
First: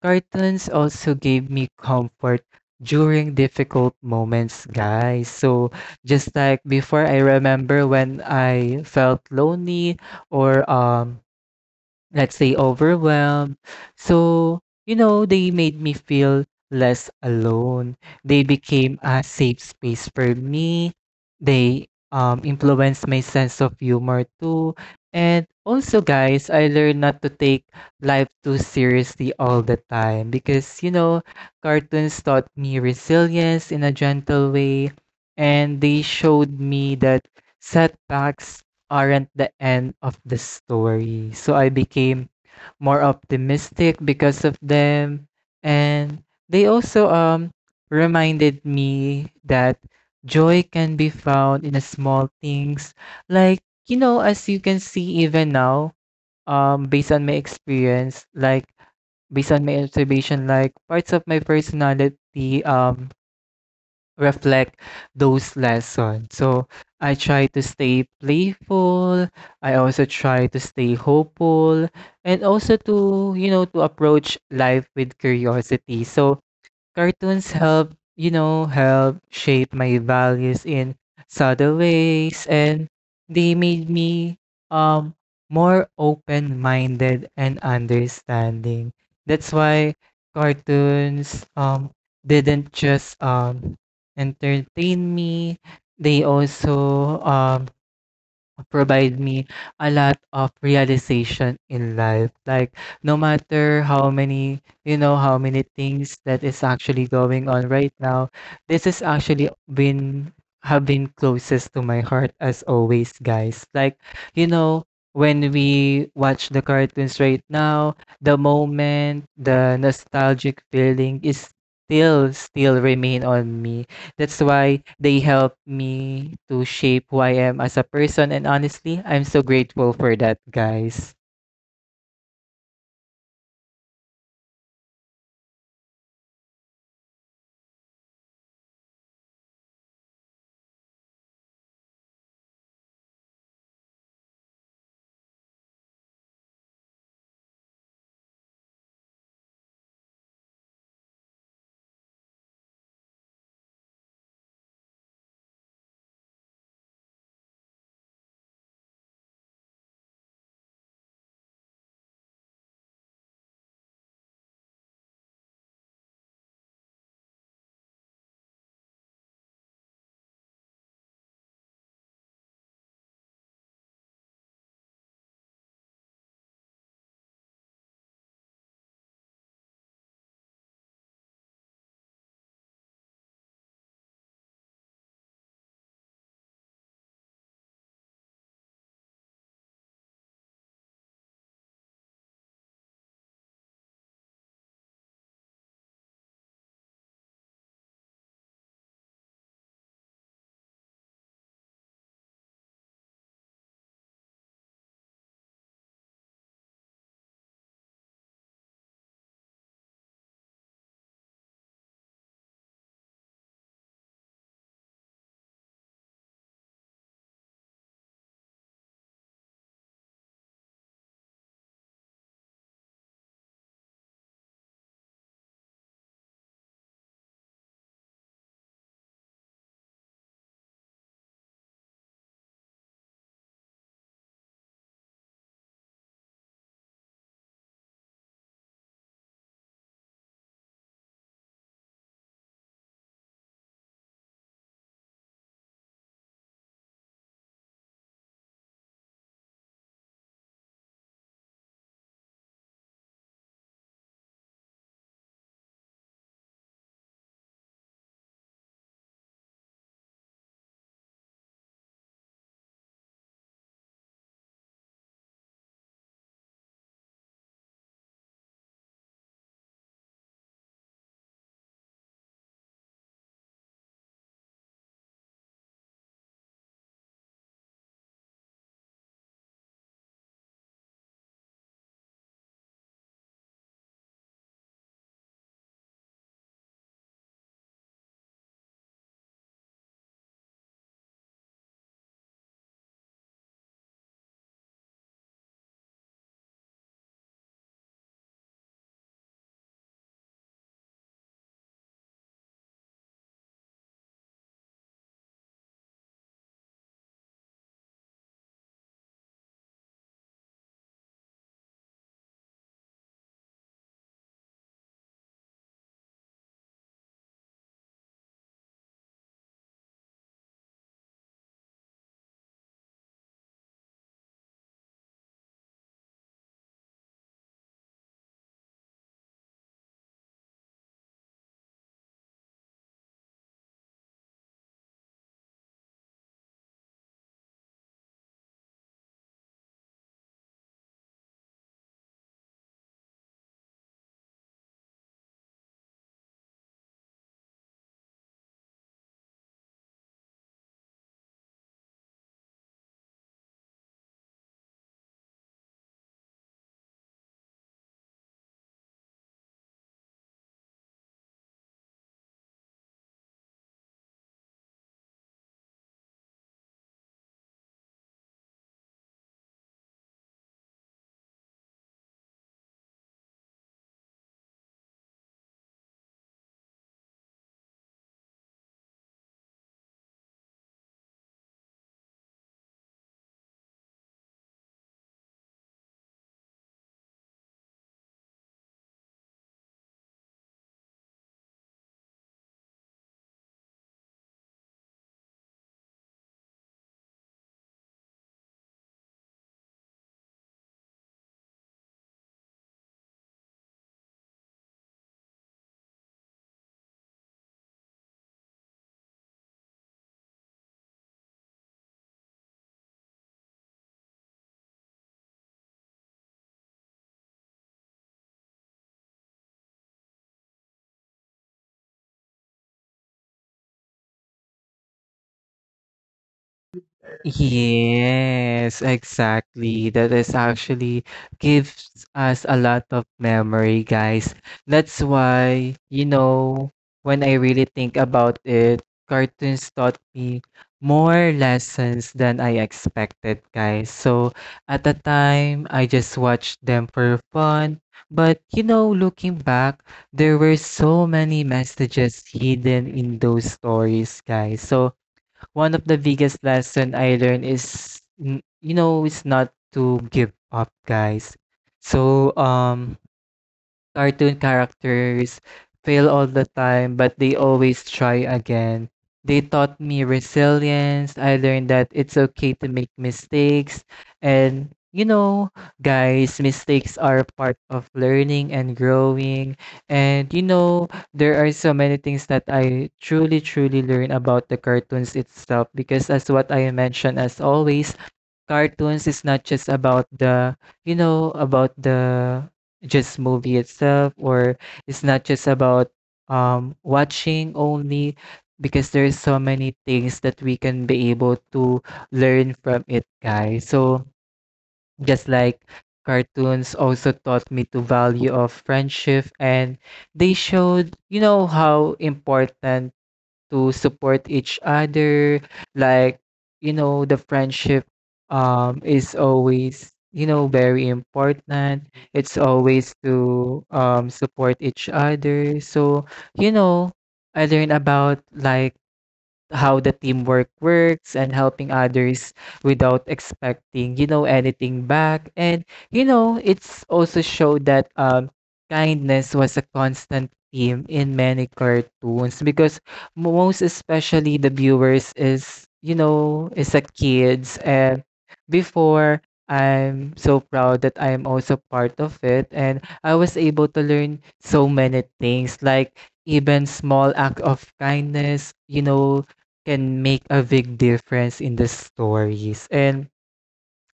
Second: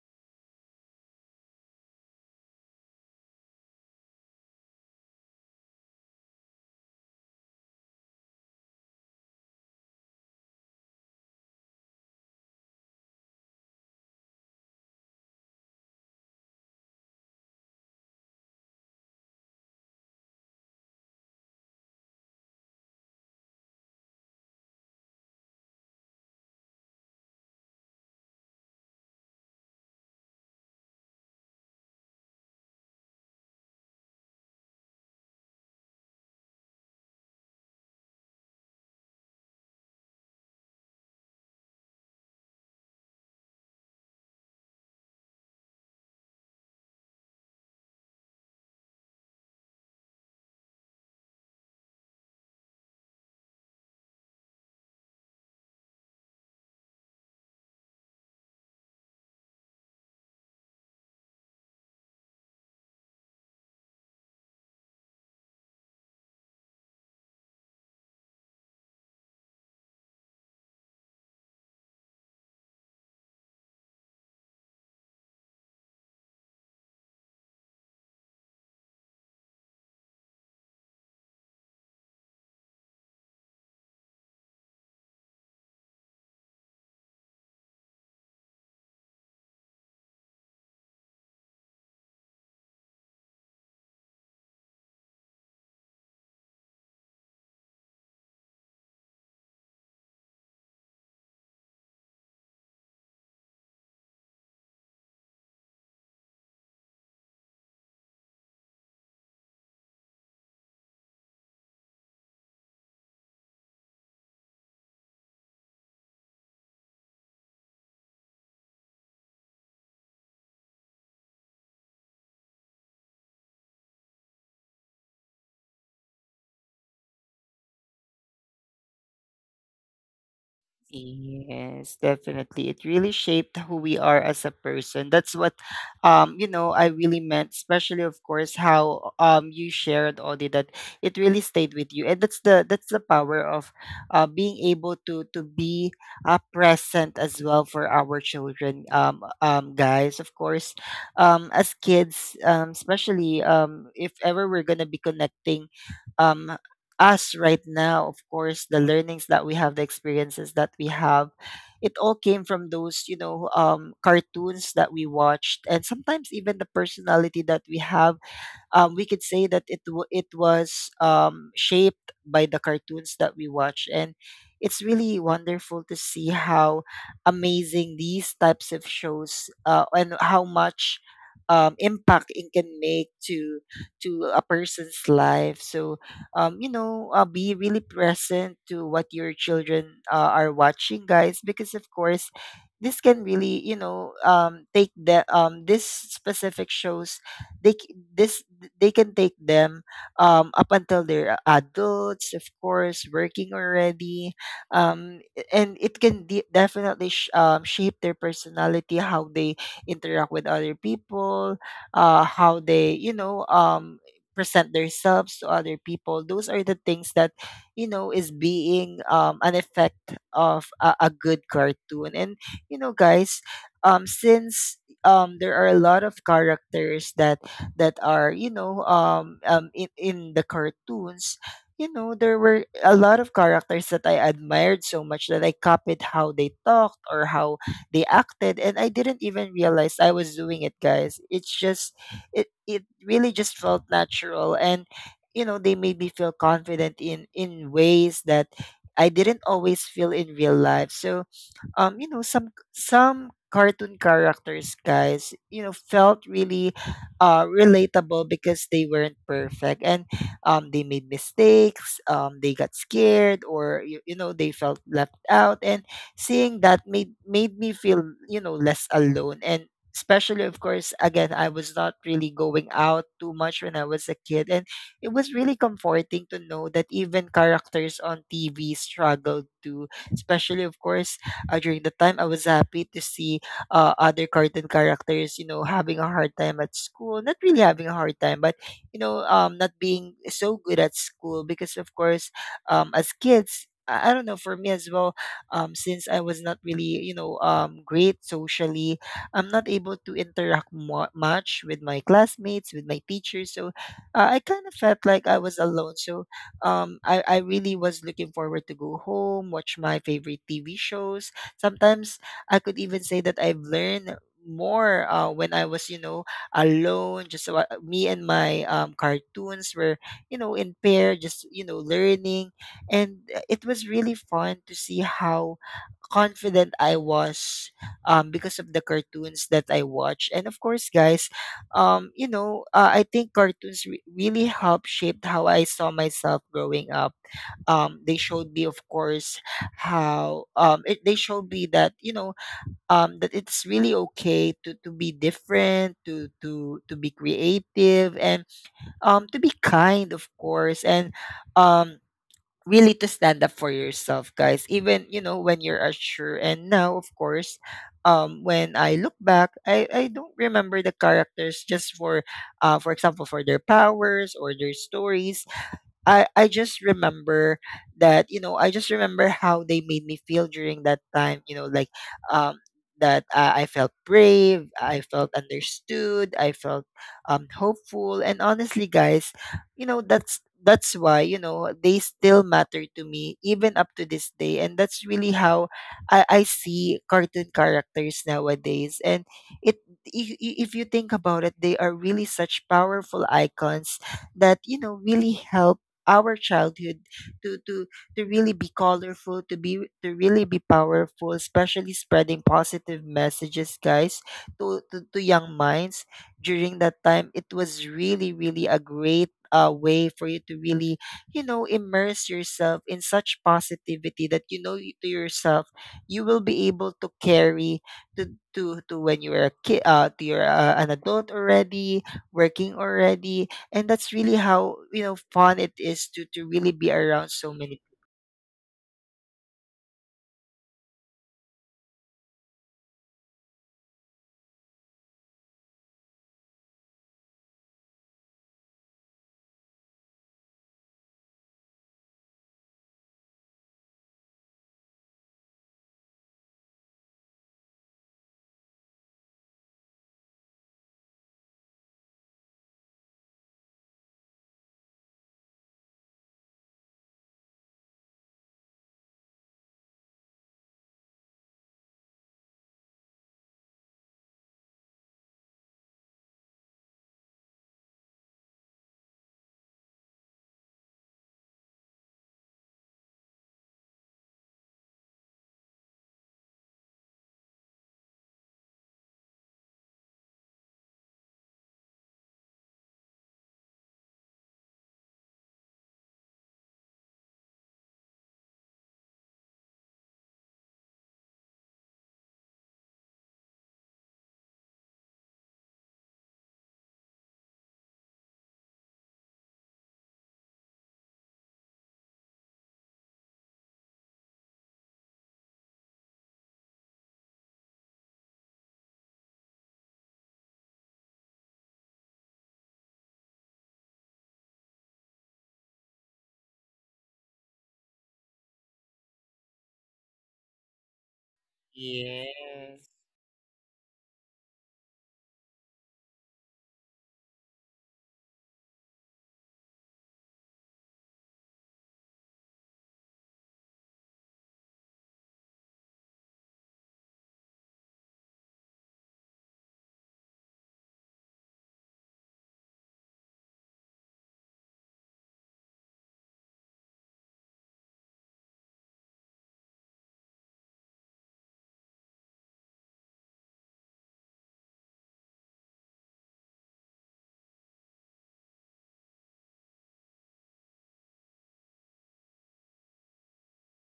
S2: cartoons also gave me comfort during difficult moments, guys. So, just like before, I remember when I felt lonely or let's say overwhelmed. So, you know, they made me feel less alone. They became a safe space for me. They influenced my sense of humor too. And also, guys, I learned not to take life too seriously all the time, because you know, cartoons taught me resilience in a gentle way, and they showed me that setbacks aren't the end of the story. So I became more optimistic because of them. And they also reminded me that joy can be found in the small things. Like, you know, as you can see even now, based on my experience, like based on my observation, like parts of my personality um reflect those lessons. So I try to stay playful. I also try to stay hopeful, and also to, you know, to approach life with curiosity. So cartoons help, you know, help shape my values in subtle ways, and they made me um more open-minded and understanding. That's why cartoons didn't just entertain me, they also provide me a lot of realization in life. Like no matter how many, you know, how many things that is actually going on right now, this is actually been have been closest to my heart as always, guys. Like, you know, when we watch the cartoons right now, the moment, the nostalgic feeling is still remain on me. That's why they helped me to shape who I am as a person. And honestly, I'm so grateful for that, guys.
S1: Yes, definitely. It really shaped who we are as a person. That's what you know, I really meant, especially of course how you shared, Audie, that it really stayed with you. And that's the, that's the power of being able to be present as well for our children. Guys, of course, as kids, especially if ever we're gonna be connecting um us right now, of course, the learnings that we have, the experiences that we have, it all came from those, you know, cartoons that we watched. And sometimes even the personality that we have, we could say that it was shaped by the cartoons that we watch. And it's really wonderful to see how amazing these types of shows and how much impact it can make to a person's life. So be really present to what your children are watching, guys, because of course, this can really, take the this specific shows. They c- this they can take them up until they're adults, of course, working already. Um, and it can definitely shape their personality, how they interact with other people, how they, present themselves to other people. Those are the things that, is being an effect of a good cartoon. And, you know, guys, since there are a lot of characters that are in the cartoons. You know, there were a lot of characters that I admired so much that I copied how they talked or how they acted, and I didn't even realize I was doing it, guys. It really just felt natural. And you know, they made me feel confident in ways that I didn't always feel in real life. So you know, some cartoon characters, guys, you know, felt really relatable because they weren't perfect, and they made mistakes, they got scared, or you know, they felt left out. And seeing that made me feel, you know, less alone. And especially of course, again, I was not really going out too much when I was a kid, and it was really comforting to know that even characters on TV struggled too. Especially of course, during the time, I was happy to see other cartoon characters, you know, having a hard time at school. Not really having a hard time, but you know, not being so good at school because, of course, as kids. I don't know. For me as well, since I was not really, great socially, I'm not able to interact much with my classmates, with my teachers. So I kind of felt like I was alone. So I really was looking forward to go home, watch my favorite TV shows. Sometimes I could even say that I've learned more when I was, you know, alone, just me and my cartoons were, you know, in pair, just, you know, learning. And it was really fun to see how confident I was because of the cartoons that I watched. And of course, guys, I think cartoons really helped shape how I saw myself growing up. They showed me, of course, how they showed me that, you know, that it's really okay to be different, to be creative, and to be kind, of course, and um, really to stand up for yourself, guys. Even you know, when you're unsure. And now, of course, when I look back, I don't remember the characters just for example, for their powers or their stories. I just remember that, you know, I just remember how they made me feel during that time, you know, like um that I felt brave, I felt understood, I felt hopeful. And honestly, guys, you know, that's why, you know, they still matter to me, even up to this day. And that's really how I see cartoon characters nowadays. And it if you think about it, they are really such powerful icons that, you know, really help our childhood to to to really be colorful, to really be powerful, especially spreading positive messages, guys, to young minds during that time. It was really really a great way for you to really, you know, immerse yourself in such positivity that, you know, to yourself, you will be able to carry to when you are a kid, to your an adult already, working already. And that's really how, you know, fun it is to really be around so many people.
S2: Yes, exactly. That is actually gives us a lot of memory, guys. That's why, you know, when I really think about it, cartoons taught me more lessons than I expected, guys. So at the time, I just watched them for fun. But, you know, looking back, there were so many messages hidden in those stories, guys. So, one of the biggest lesson I learned is, you know, it's not to give up, guys. So, cartoon characters fail all the time, but they always try again. They taught me resilience. I learned that it's okay to make mistakes. And, you know, guys, mistakes are part of learning and growing. And, you know, there are so many things that I truly, truly learn about the cartoons itself because, as what I mentioned, as always, cartoons is not just about the, you know, about the just movie itself, or it's not just about watching only, because there's so many things that we can be able to learn from it, guys. So just like cartoons also taught me to value of friendship, and they showed you know how important to support each other. Like, you know, the friendship is always, you know, very important. It's
S1: Yes.
S2: always to support each other. So you know I learned about, like, how the teamwork works and helping others without expecting, you know, anything back. And you know it's also showed that kindness was a constant theme in many cartoons, because most especially the viewers is, you know, is a kids, and before, I'm so proud that I am also part of it, and I was able to learn so many things. Like even small act of kindness, you know, can make a big difference in the stories. And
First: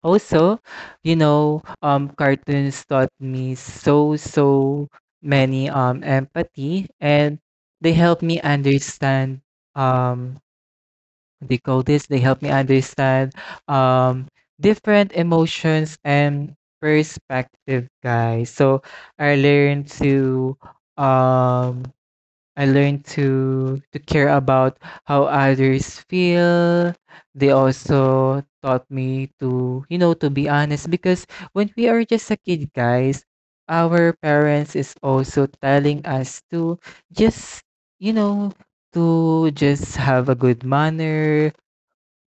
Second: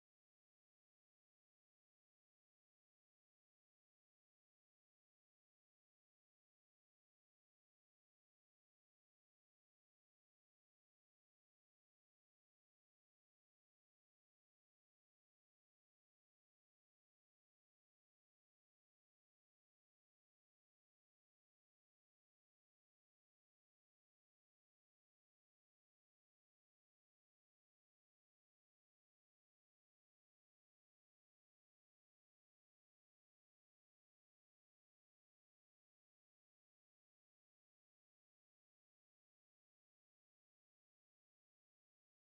S2: also, you know, cartoons taught me so, so many empathy, and they help me understand um what they call this, they help me understand um different emotions and perspective, guys. So I learned to um I learned to care about how others feel. They also taught me to, you know, to be honest, because when we are just a kid, guys, our parents is also telling us to just, you know, to just have a good manner.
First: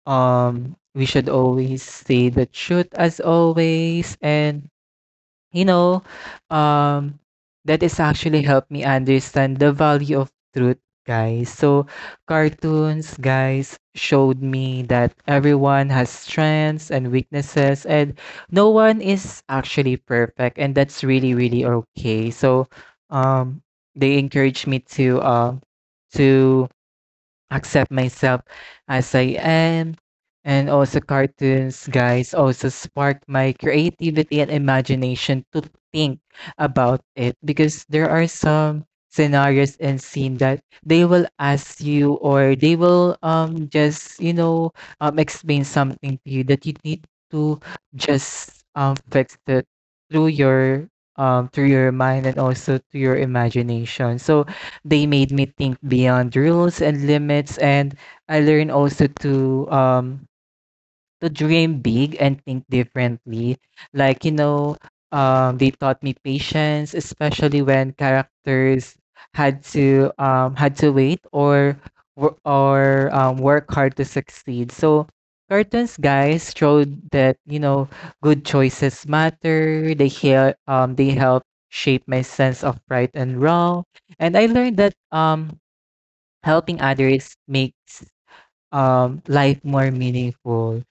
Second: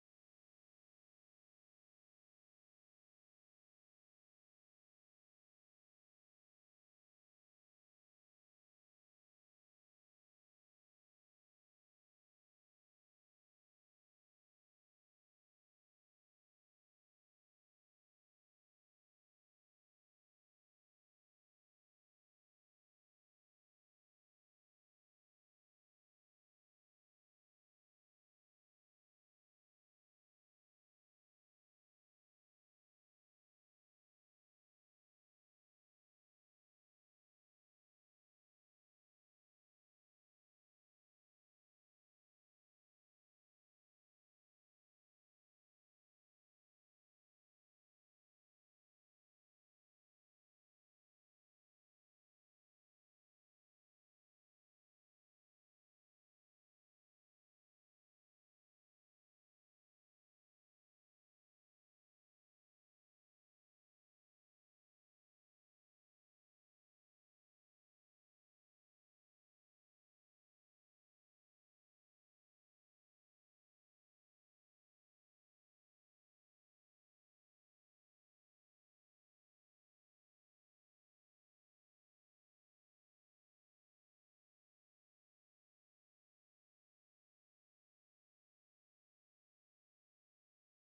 S2: We should always say the truth as always, and you know, um, that is actually helped me understand the value of truth, guys. So, cartoons, guys, showed me that everyone has strengths and weaknesses, and no one is actually perfect, and that's really, really okay. So, um, they encouraged me to accept myself as I am. And also, cartoons, guys, also sparked my creativity and imagination to think about it, because there are some scenarios and scene that they will ask you, or they will just you know explain something to you that you need to just fix it through your through your mind and also to your imagination. So they made me think beyond rules and limits, and I learned also to dream big and think differently. Like, you know, they taught me patience, especially when characters had to had to wait or work hard to succeed. So cartoons, guys, showed that you know good choices matter. They help shape my sense of right and wrong, and I learned that helping others makes life more meaningful,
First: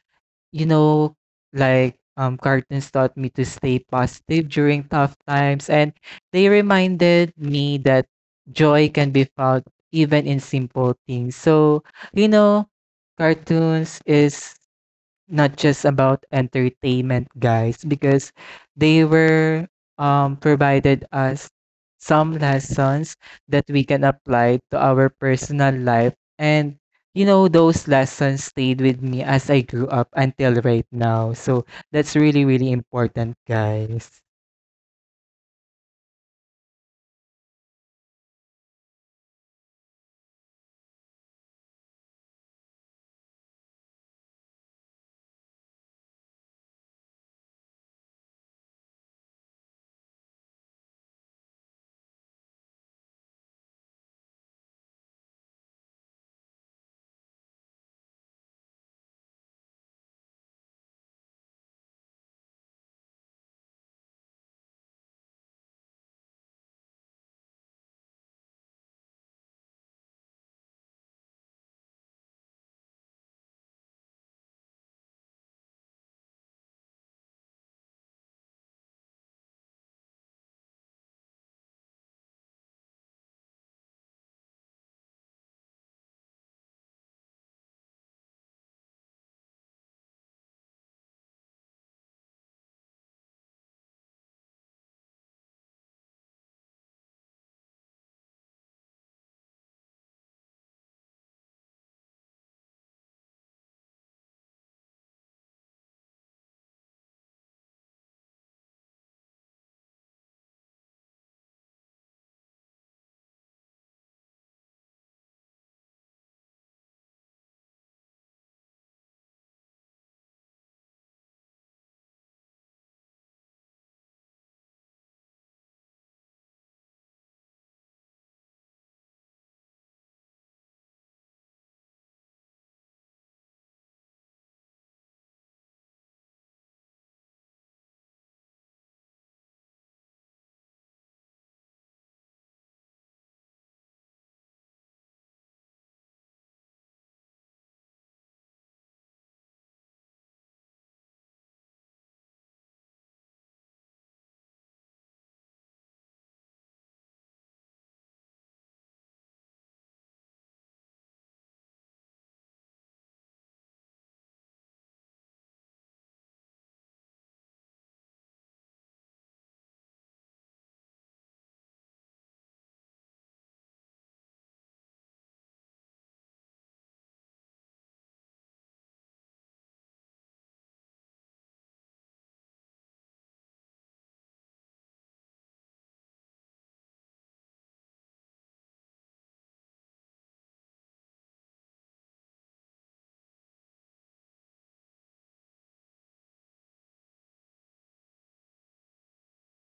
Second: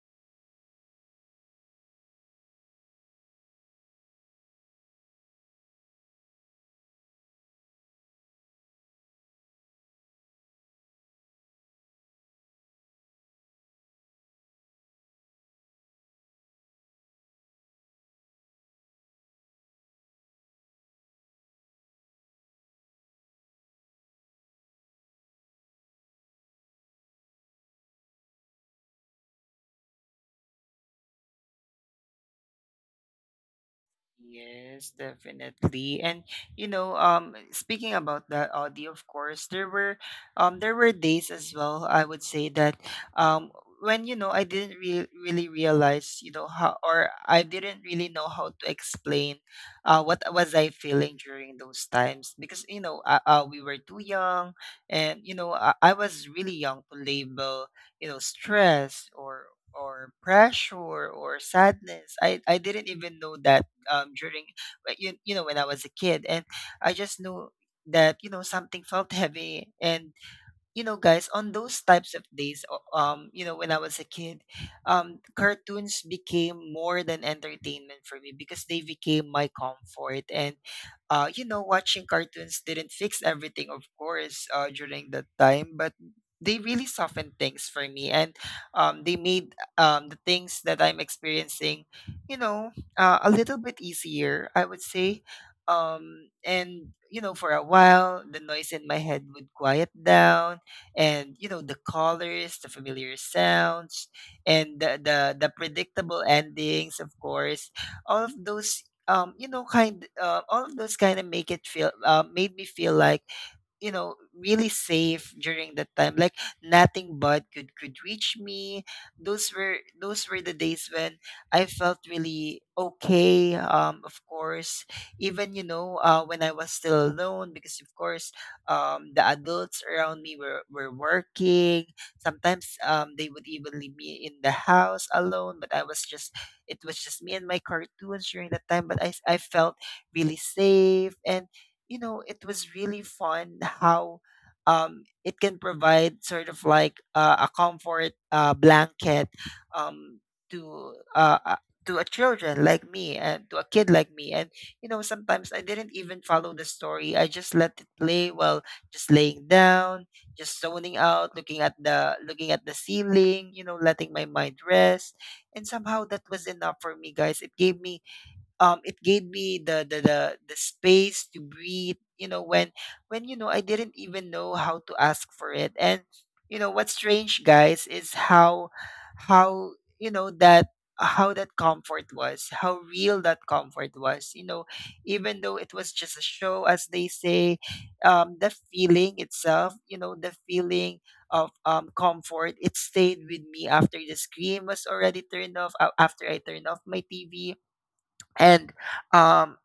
S2: you know, like cartoons taught me to stay positive during tough times, and they reminded me that joy can be found even in simple things. So, you know, cartoons is not just about entertainment, guys, because they were provided us some lessons that we can apply to our personal life. And, you know, those lessons stayed with me as I grew up until right now. So that's really, really important, guys.
S1: Yes, definitely. And you know, speaking about the audio, of course, there were days as well, I would say, that um when you know, I didn't really realize, you know, how, or I didn't really know how to explain what was I feeling during those times, because you know, we were too young. And you know, I was really young to label, you know, stress or pressure or sadness. I didn't even know that um, during you know, when I was a kid, and I just knew that, you know, something felt heavy. And you know, guys, on those types of days you know, when I was a kid, cartoons became more than entertainment for me, because they became my comfort. And you know, watching cartoons didn't fix everything, of course, during that time, but they really softened things for me. And they made the things that I'm experiencing, you know, a little bit easier, I would say. And you know, for a while, the noise in my head would quiet down. And you know, the colors, the familiar sounds, and the predictable endings, of course, all of those you know kind all of those kind of make it feel made me feel like, you know, really safe during that time, like nothing bad could reach me. Those were the days when I felt really okay. Of course, even you know, when I was still alone, because of course, the adults around me were working. Sometimes they would even leave me in the house alone. But I was just, it was just me and my cartoons during that time. But I felt really safe. And you know, it was really fun [LAUGHS] how it can provide sort of like a comfort blanket, um, to uh, uh, to a children like me, and to a kid like me. And you know, sometimes I didn't even follow the story. I just let it play while just laying down, just zoning out, looking at the ceiling. You know, letting my mind rest. And somehow that was enough for me, guys. It gave me the, the space to breathe, you know, when you know, I didn't even know how to ask for it. And you know, what's strange, guys, is how you know, that how real that comfort was, you know, even though it was just a show, as they say. The feeling itself, you know, the feeling of comfort, it stayed with me after the screen was already turned off, after I turned off my TV. And um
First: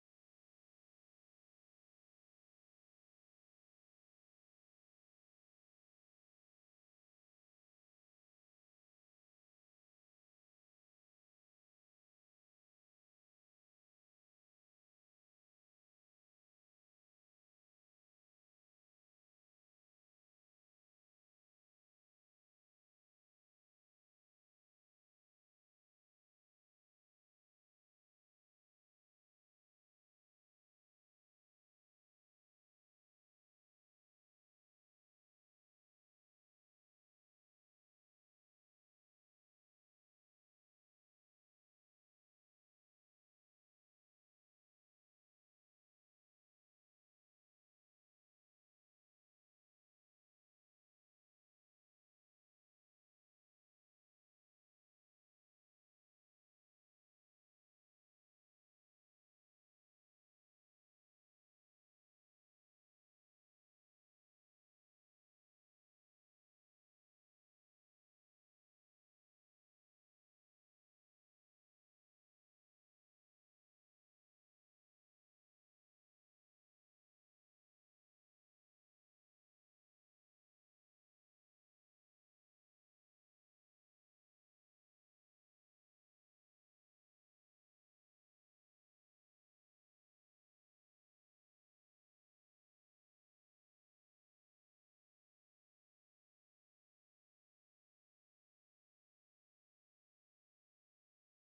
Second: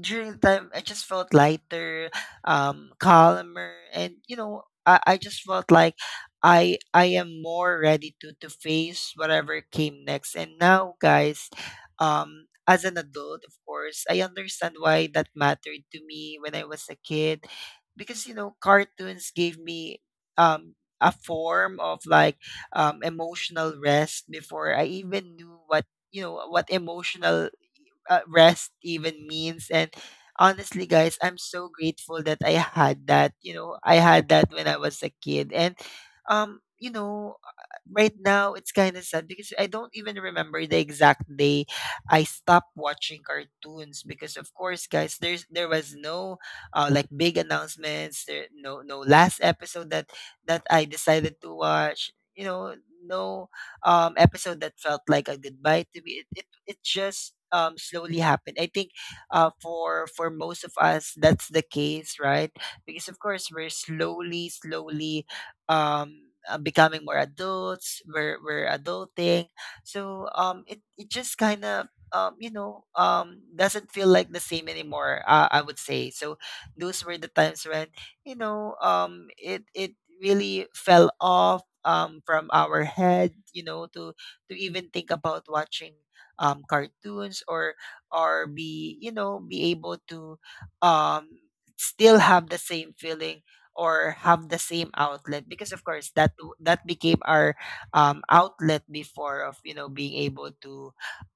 S1: during the time, I just felt lighter, calmer. And you know, I just felt like I am more ready to face whatever came next. And now, guys, as an adult, of course, I understand why that mattered to me when I was a kid. Because you know, cartoons gave me um a form of like emotional rest before I even knew what, you know, what emotional rest even means. And honestly, guys, I'm so grateful that I had that. You know, I had that when I was a kid. And, you know, right now, it's kind of sad because I don't even remember the exact day I stopped watching cartoons, because of course, guys, there was no like, big announcements, there no, no last episode that I decided to watch, you know, no episode that felt like a goodbye to me. It just slowly happened. I think for most of us, that's the case, right? Because of course, we're slowly, slowly becoming more adults. We're adulting. So it it just kind of doesn't feel like the same anymore. I would say so. Those were the times when, you know, it it really fell off from our head, you know, to even think about watching cartoons, or be you know, be able to um, still have the same feeling, or have the same outlet. Because of course, that that became our outlet before, of you know, being able to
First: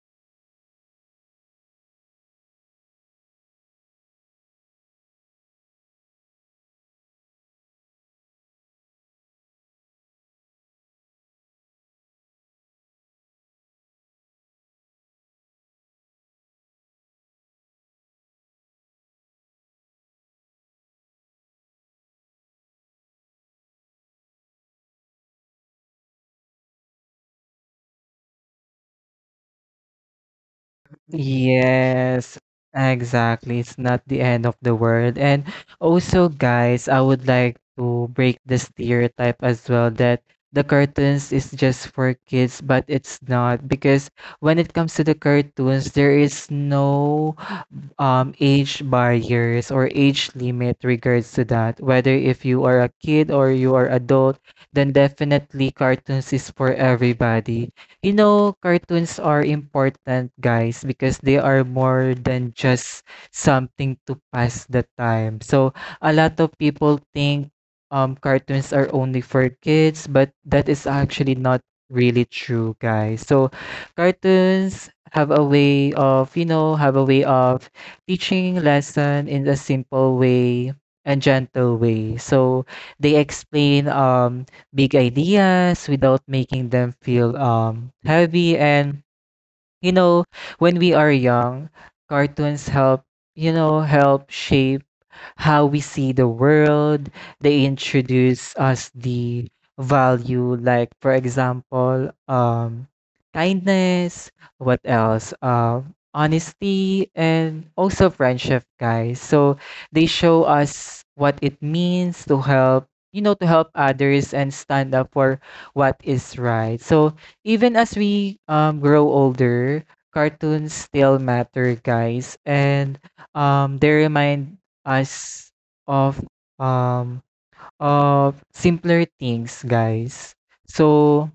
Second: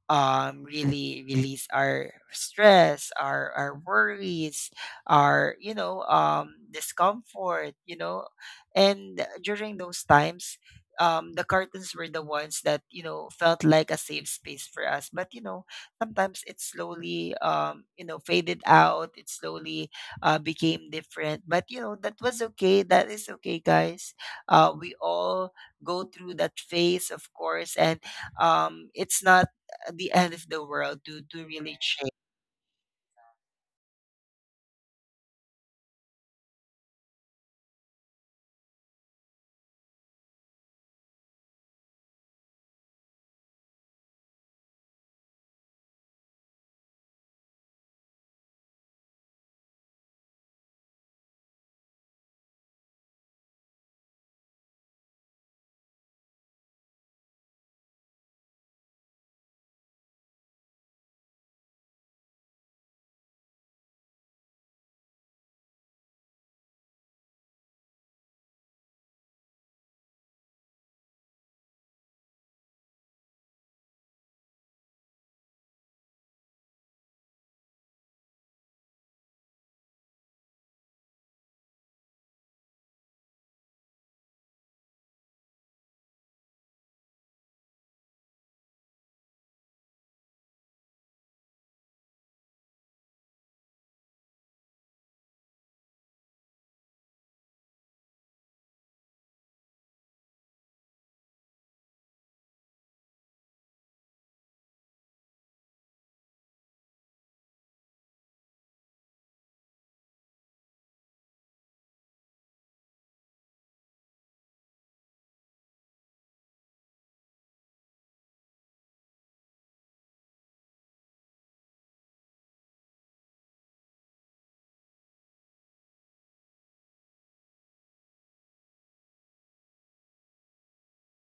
S1: really release our stress, our worries, our, you know, discomfort, you know. And during those times, the curtains were the ones that, you know, felt like a safe space for us. But you know, sometimes it slowly you know, faded out. It slowly became different. But you know, that was okay. That is okay, guys. We all go through that phase, of course, and it's not the end of the world to really
S2: Yes, exactly. It's not the end of the world. And also, guys, I would like to break the stereotype as well that the cartoons is just for kids, but it's not. Because when it comes to the cartoons, there is no age barriers or age limit regards to that. Whether if you are a kid or you are adult, then definitely cartoons is for everybody. You know, cartoons are important, guys, because they are more than just something to pass the time. So, a lot of people think cartoons are only for kids, but that is actually not really true, guys. So, cartoons have a way of, you know, have a way of teaching lesson in a simple way and gentle way. So, they explain big ideas without making them feel heavy. And you know, when we are young, cartoons help, you know, help shape how we see the world. They introduce us the value, like for example, kindness. What else? Honesty and also friendship, guys. So they show us what it means to help. You know, to help others and stand up for what is right. So even as we grow older, cartoons still matter, guys. And they remind as of, um, of simpler things, guys. So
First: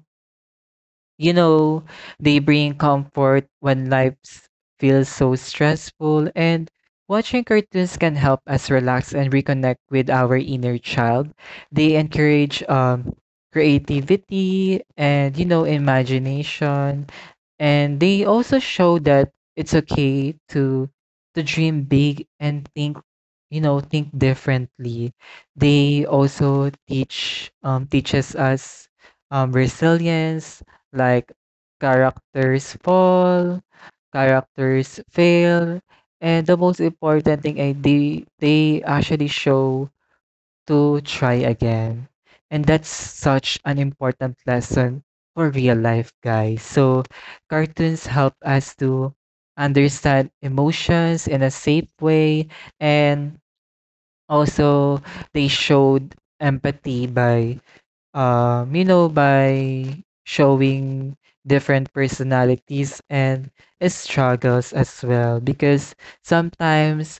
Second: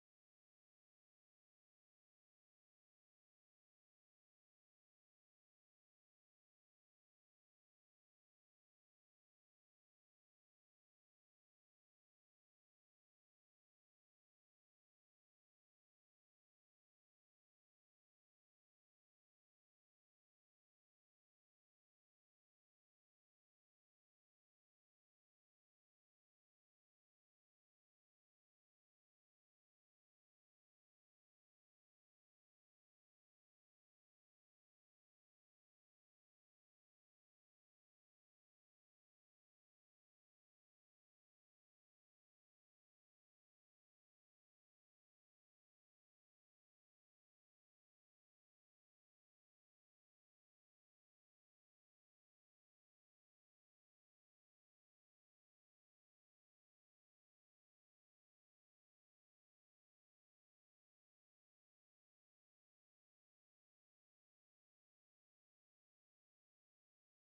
S2: you know, they bring comfort when feels so stressful, and watching cartoons can help us relax and reconnect with our inner child. They encourage creativity and, you know, imagination, and they also show that it's okay to dream big and think, you know, think differently. They also teach teaches us resilience, like characters fall, characters fail, and the most important thing ay they actually show to try again. And that's such an important lesson for real life, guys. So cartoons help us to understand emotions in a safe way, and also they showed empathy by, you know, by showing different personalities and struggles as well. Because sometimes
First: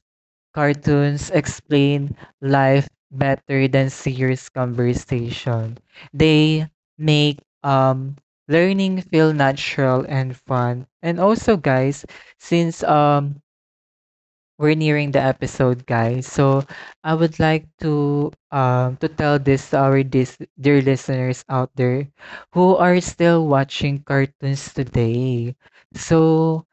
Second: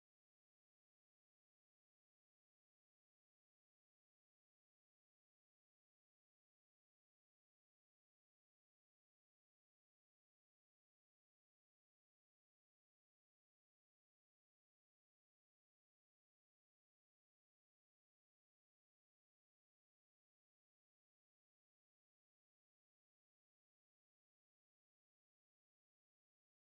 S2: cartoons explain life better than serious conversation. They make learning feel natural and fun. And also guys, since we're nearing the episode, guys. So I would like to tell this to our dear listeners out there who are still watching cartoons today. So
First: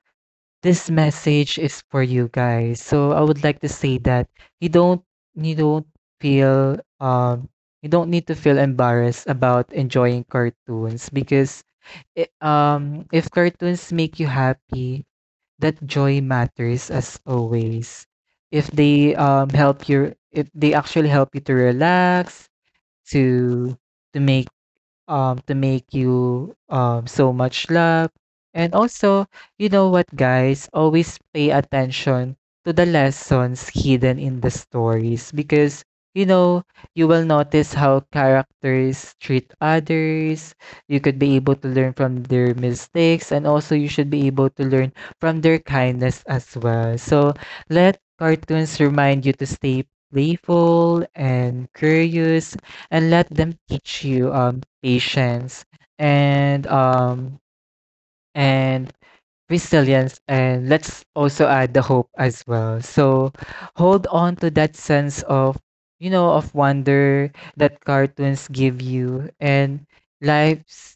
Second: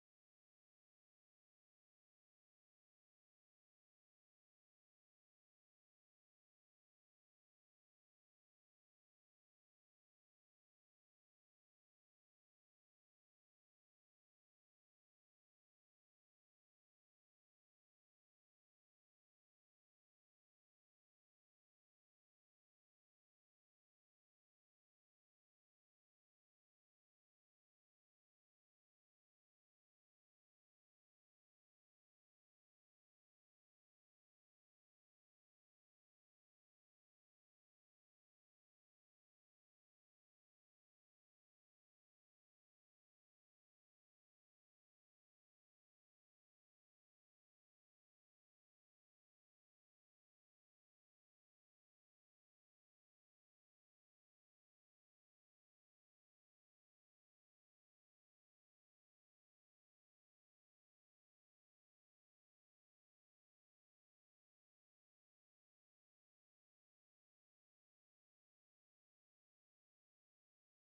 S2: this message is for you guys. So I would like to say that you don't you don't feel you don't need to feel embarrassed about enjoying cartoons, because it, if cartoons make you happy, that joy matters as always. If they help you, if they actually help you to relax, to to make to make you so much love. And also, you know what guys, always pay attention to the lessons hidden in the stories, because you know, you will notice how characters treat others. You could be able to learn from their mistakes, and also you should be able to learn from their kindness as well. So let cartoons remind you to stay playful and curious, and let them teach you patience and and resilience, and let's also add the hope as well. So hold on to that sense of, you know, of wonder that cartoons give you. And life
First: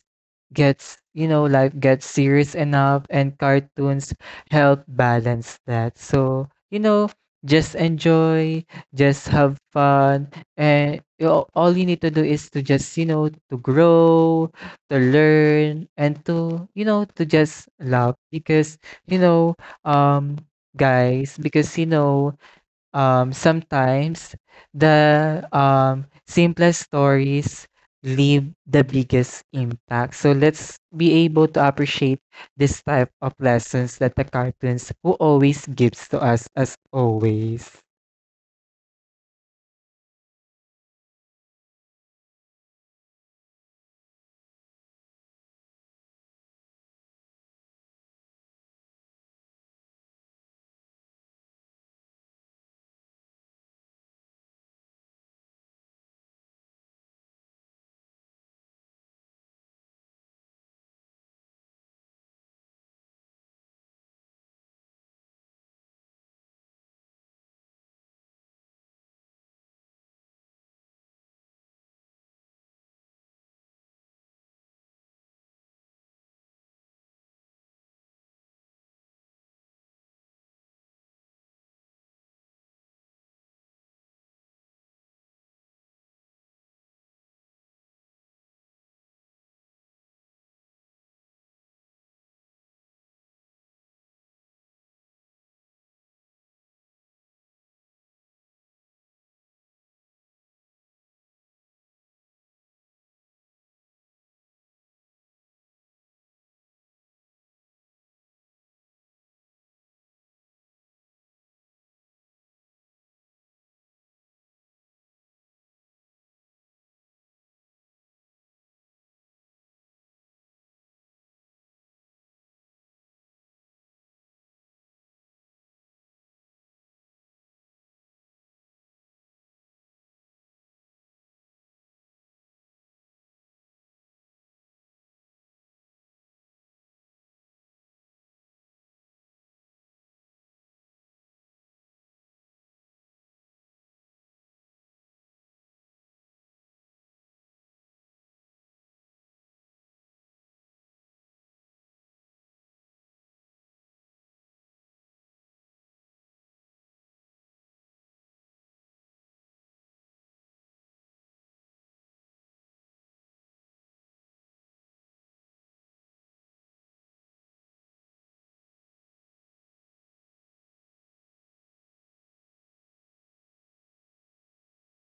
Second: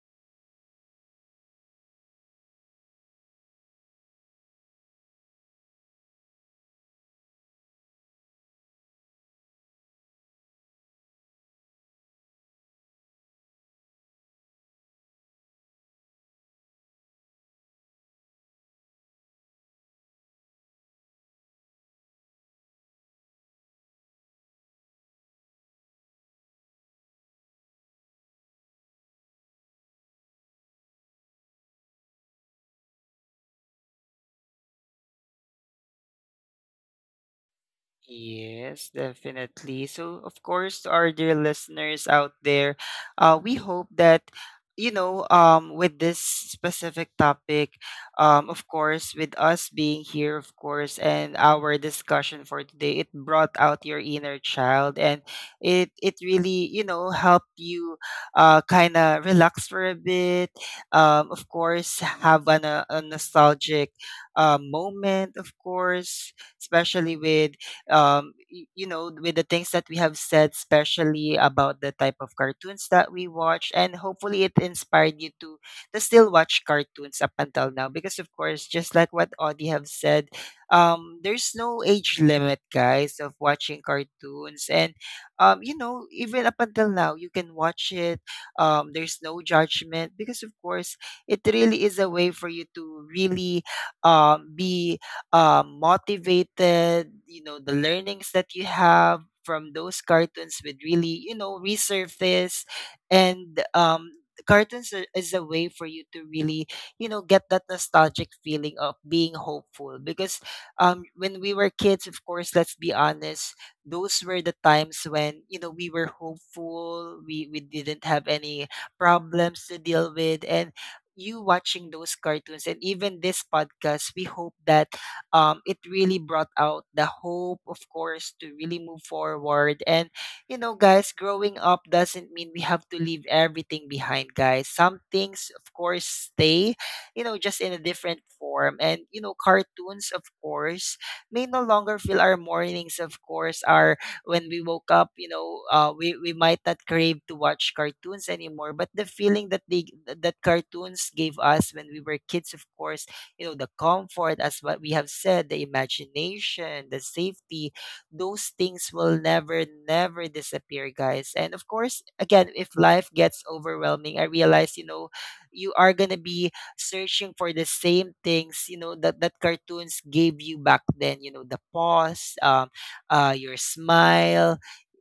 S2: gets, you know, life gets serious enough, and cartoons help balance that. So you know, just enjoy, just have fun. And you know, all you need to do is to just, you know, to grow, to learn, and to, you know, to just love. Because, you know, um, guys, because, you know, sometimes the simplest stories leave the biggest impact. So let's be able to appreciate this type of lessons that the cartoons who always gives to us as always.
S1: Yes, definitely. So, of course, to our dear listeners out there, we hope that with this specific topic, of course, with us being here, of course, and our discussion for today, it brought out your inner child, and it really helped you, kind of relax for a bit. Of course, have an, a, no, a nostalgic, moment, of course, especially with you know, with the things that we have said, especially about the type of cartoons that we watch, and hopefully it inspired you to still watch cartoons up until now. Because of course, just like what Audie have said, there's no age limit, guys, of watching cartoons, and you know, even up until now, you can watch it. There's no judgment because of course, it really is a way for you to really be motivated, you know, the learnings that you have from those cartoons would really, you know, resurface. And cartoons is a way for you to really, you know, get that nostalgic feeling of being hopeful. Because when we were kids, of course, let's be honest, those were the times when, you know, we were hopeful, we didn't have any problems to deal with. And you watching those cartoons and even this podcast, we hope that it really brought out the hope, of course, to really move forward. And, you know, guys, growing up doesn't mean we have to leave everything behind, guys. Some things, of course, stay, you know, just in a different form. And, you know, cartoons, of course, may no longer fill our mornings, of course, our when we woke up, you know, we might not crave to watch cartoons anymore, but the feeling that cartoons gave us when we were kids, of course, you know, the comfort as what we have said, the imagination, the safety, those things will never disappear, guys. And of course again, if life gets overwhelming, I realize, you know, you are going to be searching for the same things, you know, that cartoons gave you back then, you know, the pause, your smile,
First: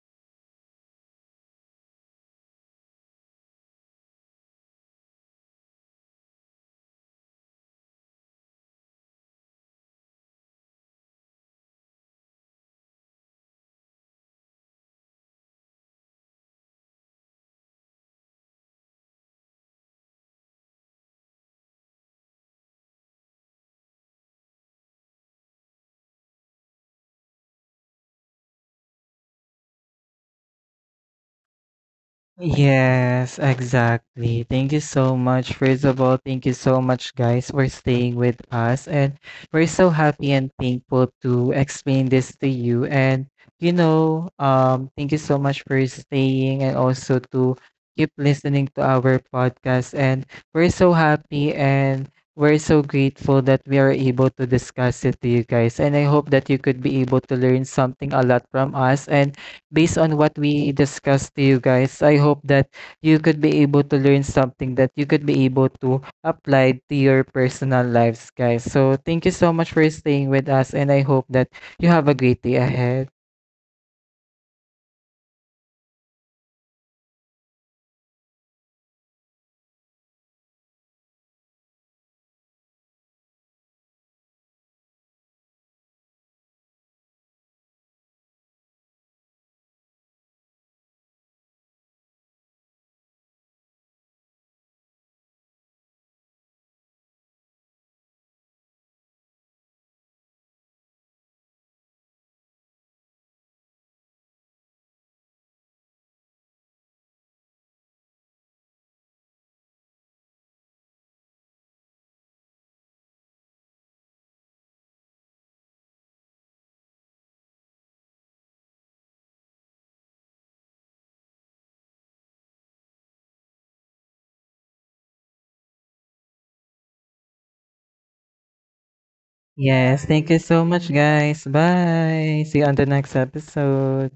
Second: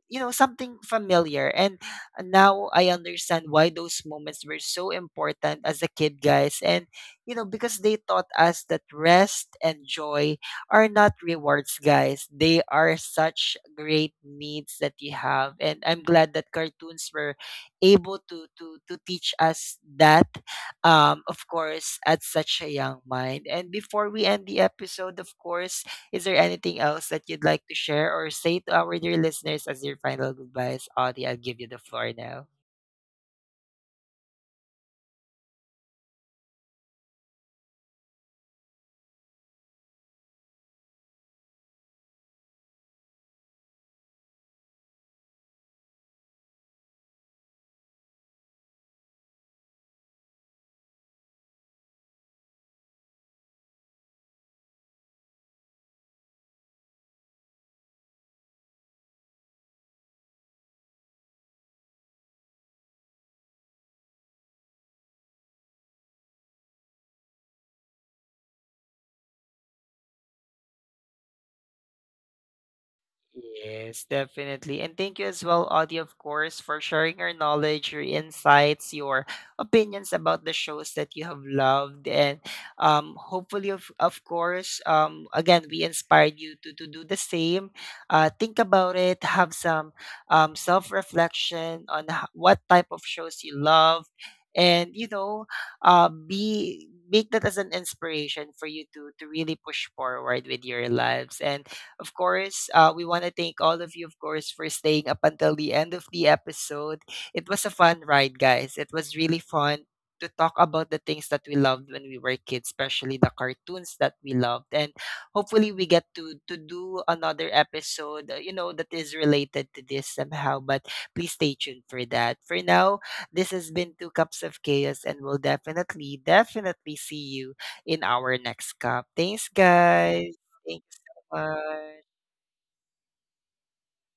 S1: you know, something familiar. And now I understand why those moments were so important as a kid, guys. And you know, because they taught us that rest and joy are not rewards, guys. They are such great needs that you have. And I'm glad that cartoons were able to teach us that, of course, at such a young mind. And before we end the episode, of course, is there anything else that you'd like to share or say to our dear listeners as your final goodbyes? Audie, I'll give you the floor now.
S2: Yes, exactly. Thank you so much. First of all, thank you so much, guys, for staying with us. And we're so happy and thankful to explain this to you. And, you know, thank you so much for staying and also to keep listening to our podcast. And we're so happy and we're so grateful that we are able to discuss it to you guys. And I hope that you could be able to learn something a lot from us. And based on what we discussed to you guys, I hope that you could be able to learn something that you could be able to apply to your personal lives, guys. So thank you so much for staying with us, and I hope that you have a great day ahead.
S1: Yes, definitely. And thank you as well, Audie, of course, for sharing your knowledge, your insights, your opinions about the shows that you have loved. And hopefully, of course, again, we inspired you to do the same. Think about it, have some self reflection on what type of shows you love. And, you know, be make that as an inspiration for you to really push forward with your lives. And of course, we want to thank all of you, of course, for staying up until the end of the episode. It was a fun ride, guys. It was really fun to talk about the things that we loved when we were kids, especially the cartoons that we loved. And hopefully, we get to do another episode, you know, that is related to this somehow. But please stay tuned for that. For now, this has been Two Cups of Chaos, and we'll definitely, definitely see you in our next cup. Thanks,
S2: Yes, thank
S1: guys.
S2: you so much,
S1: Thanks.
S2: guys.
S1: Bye.
S2: Bye. See you on the next episode.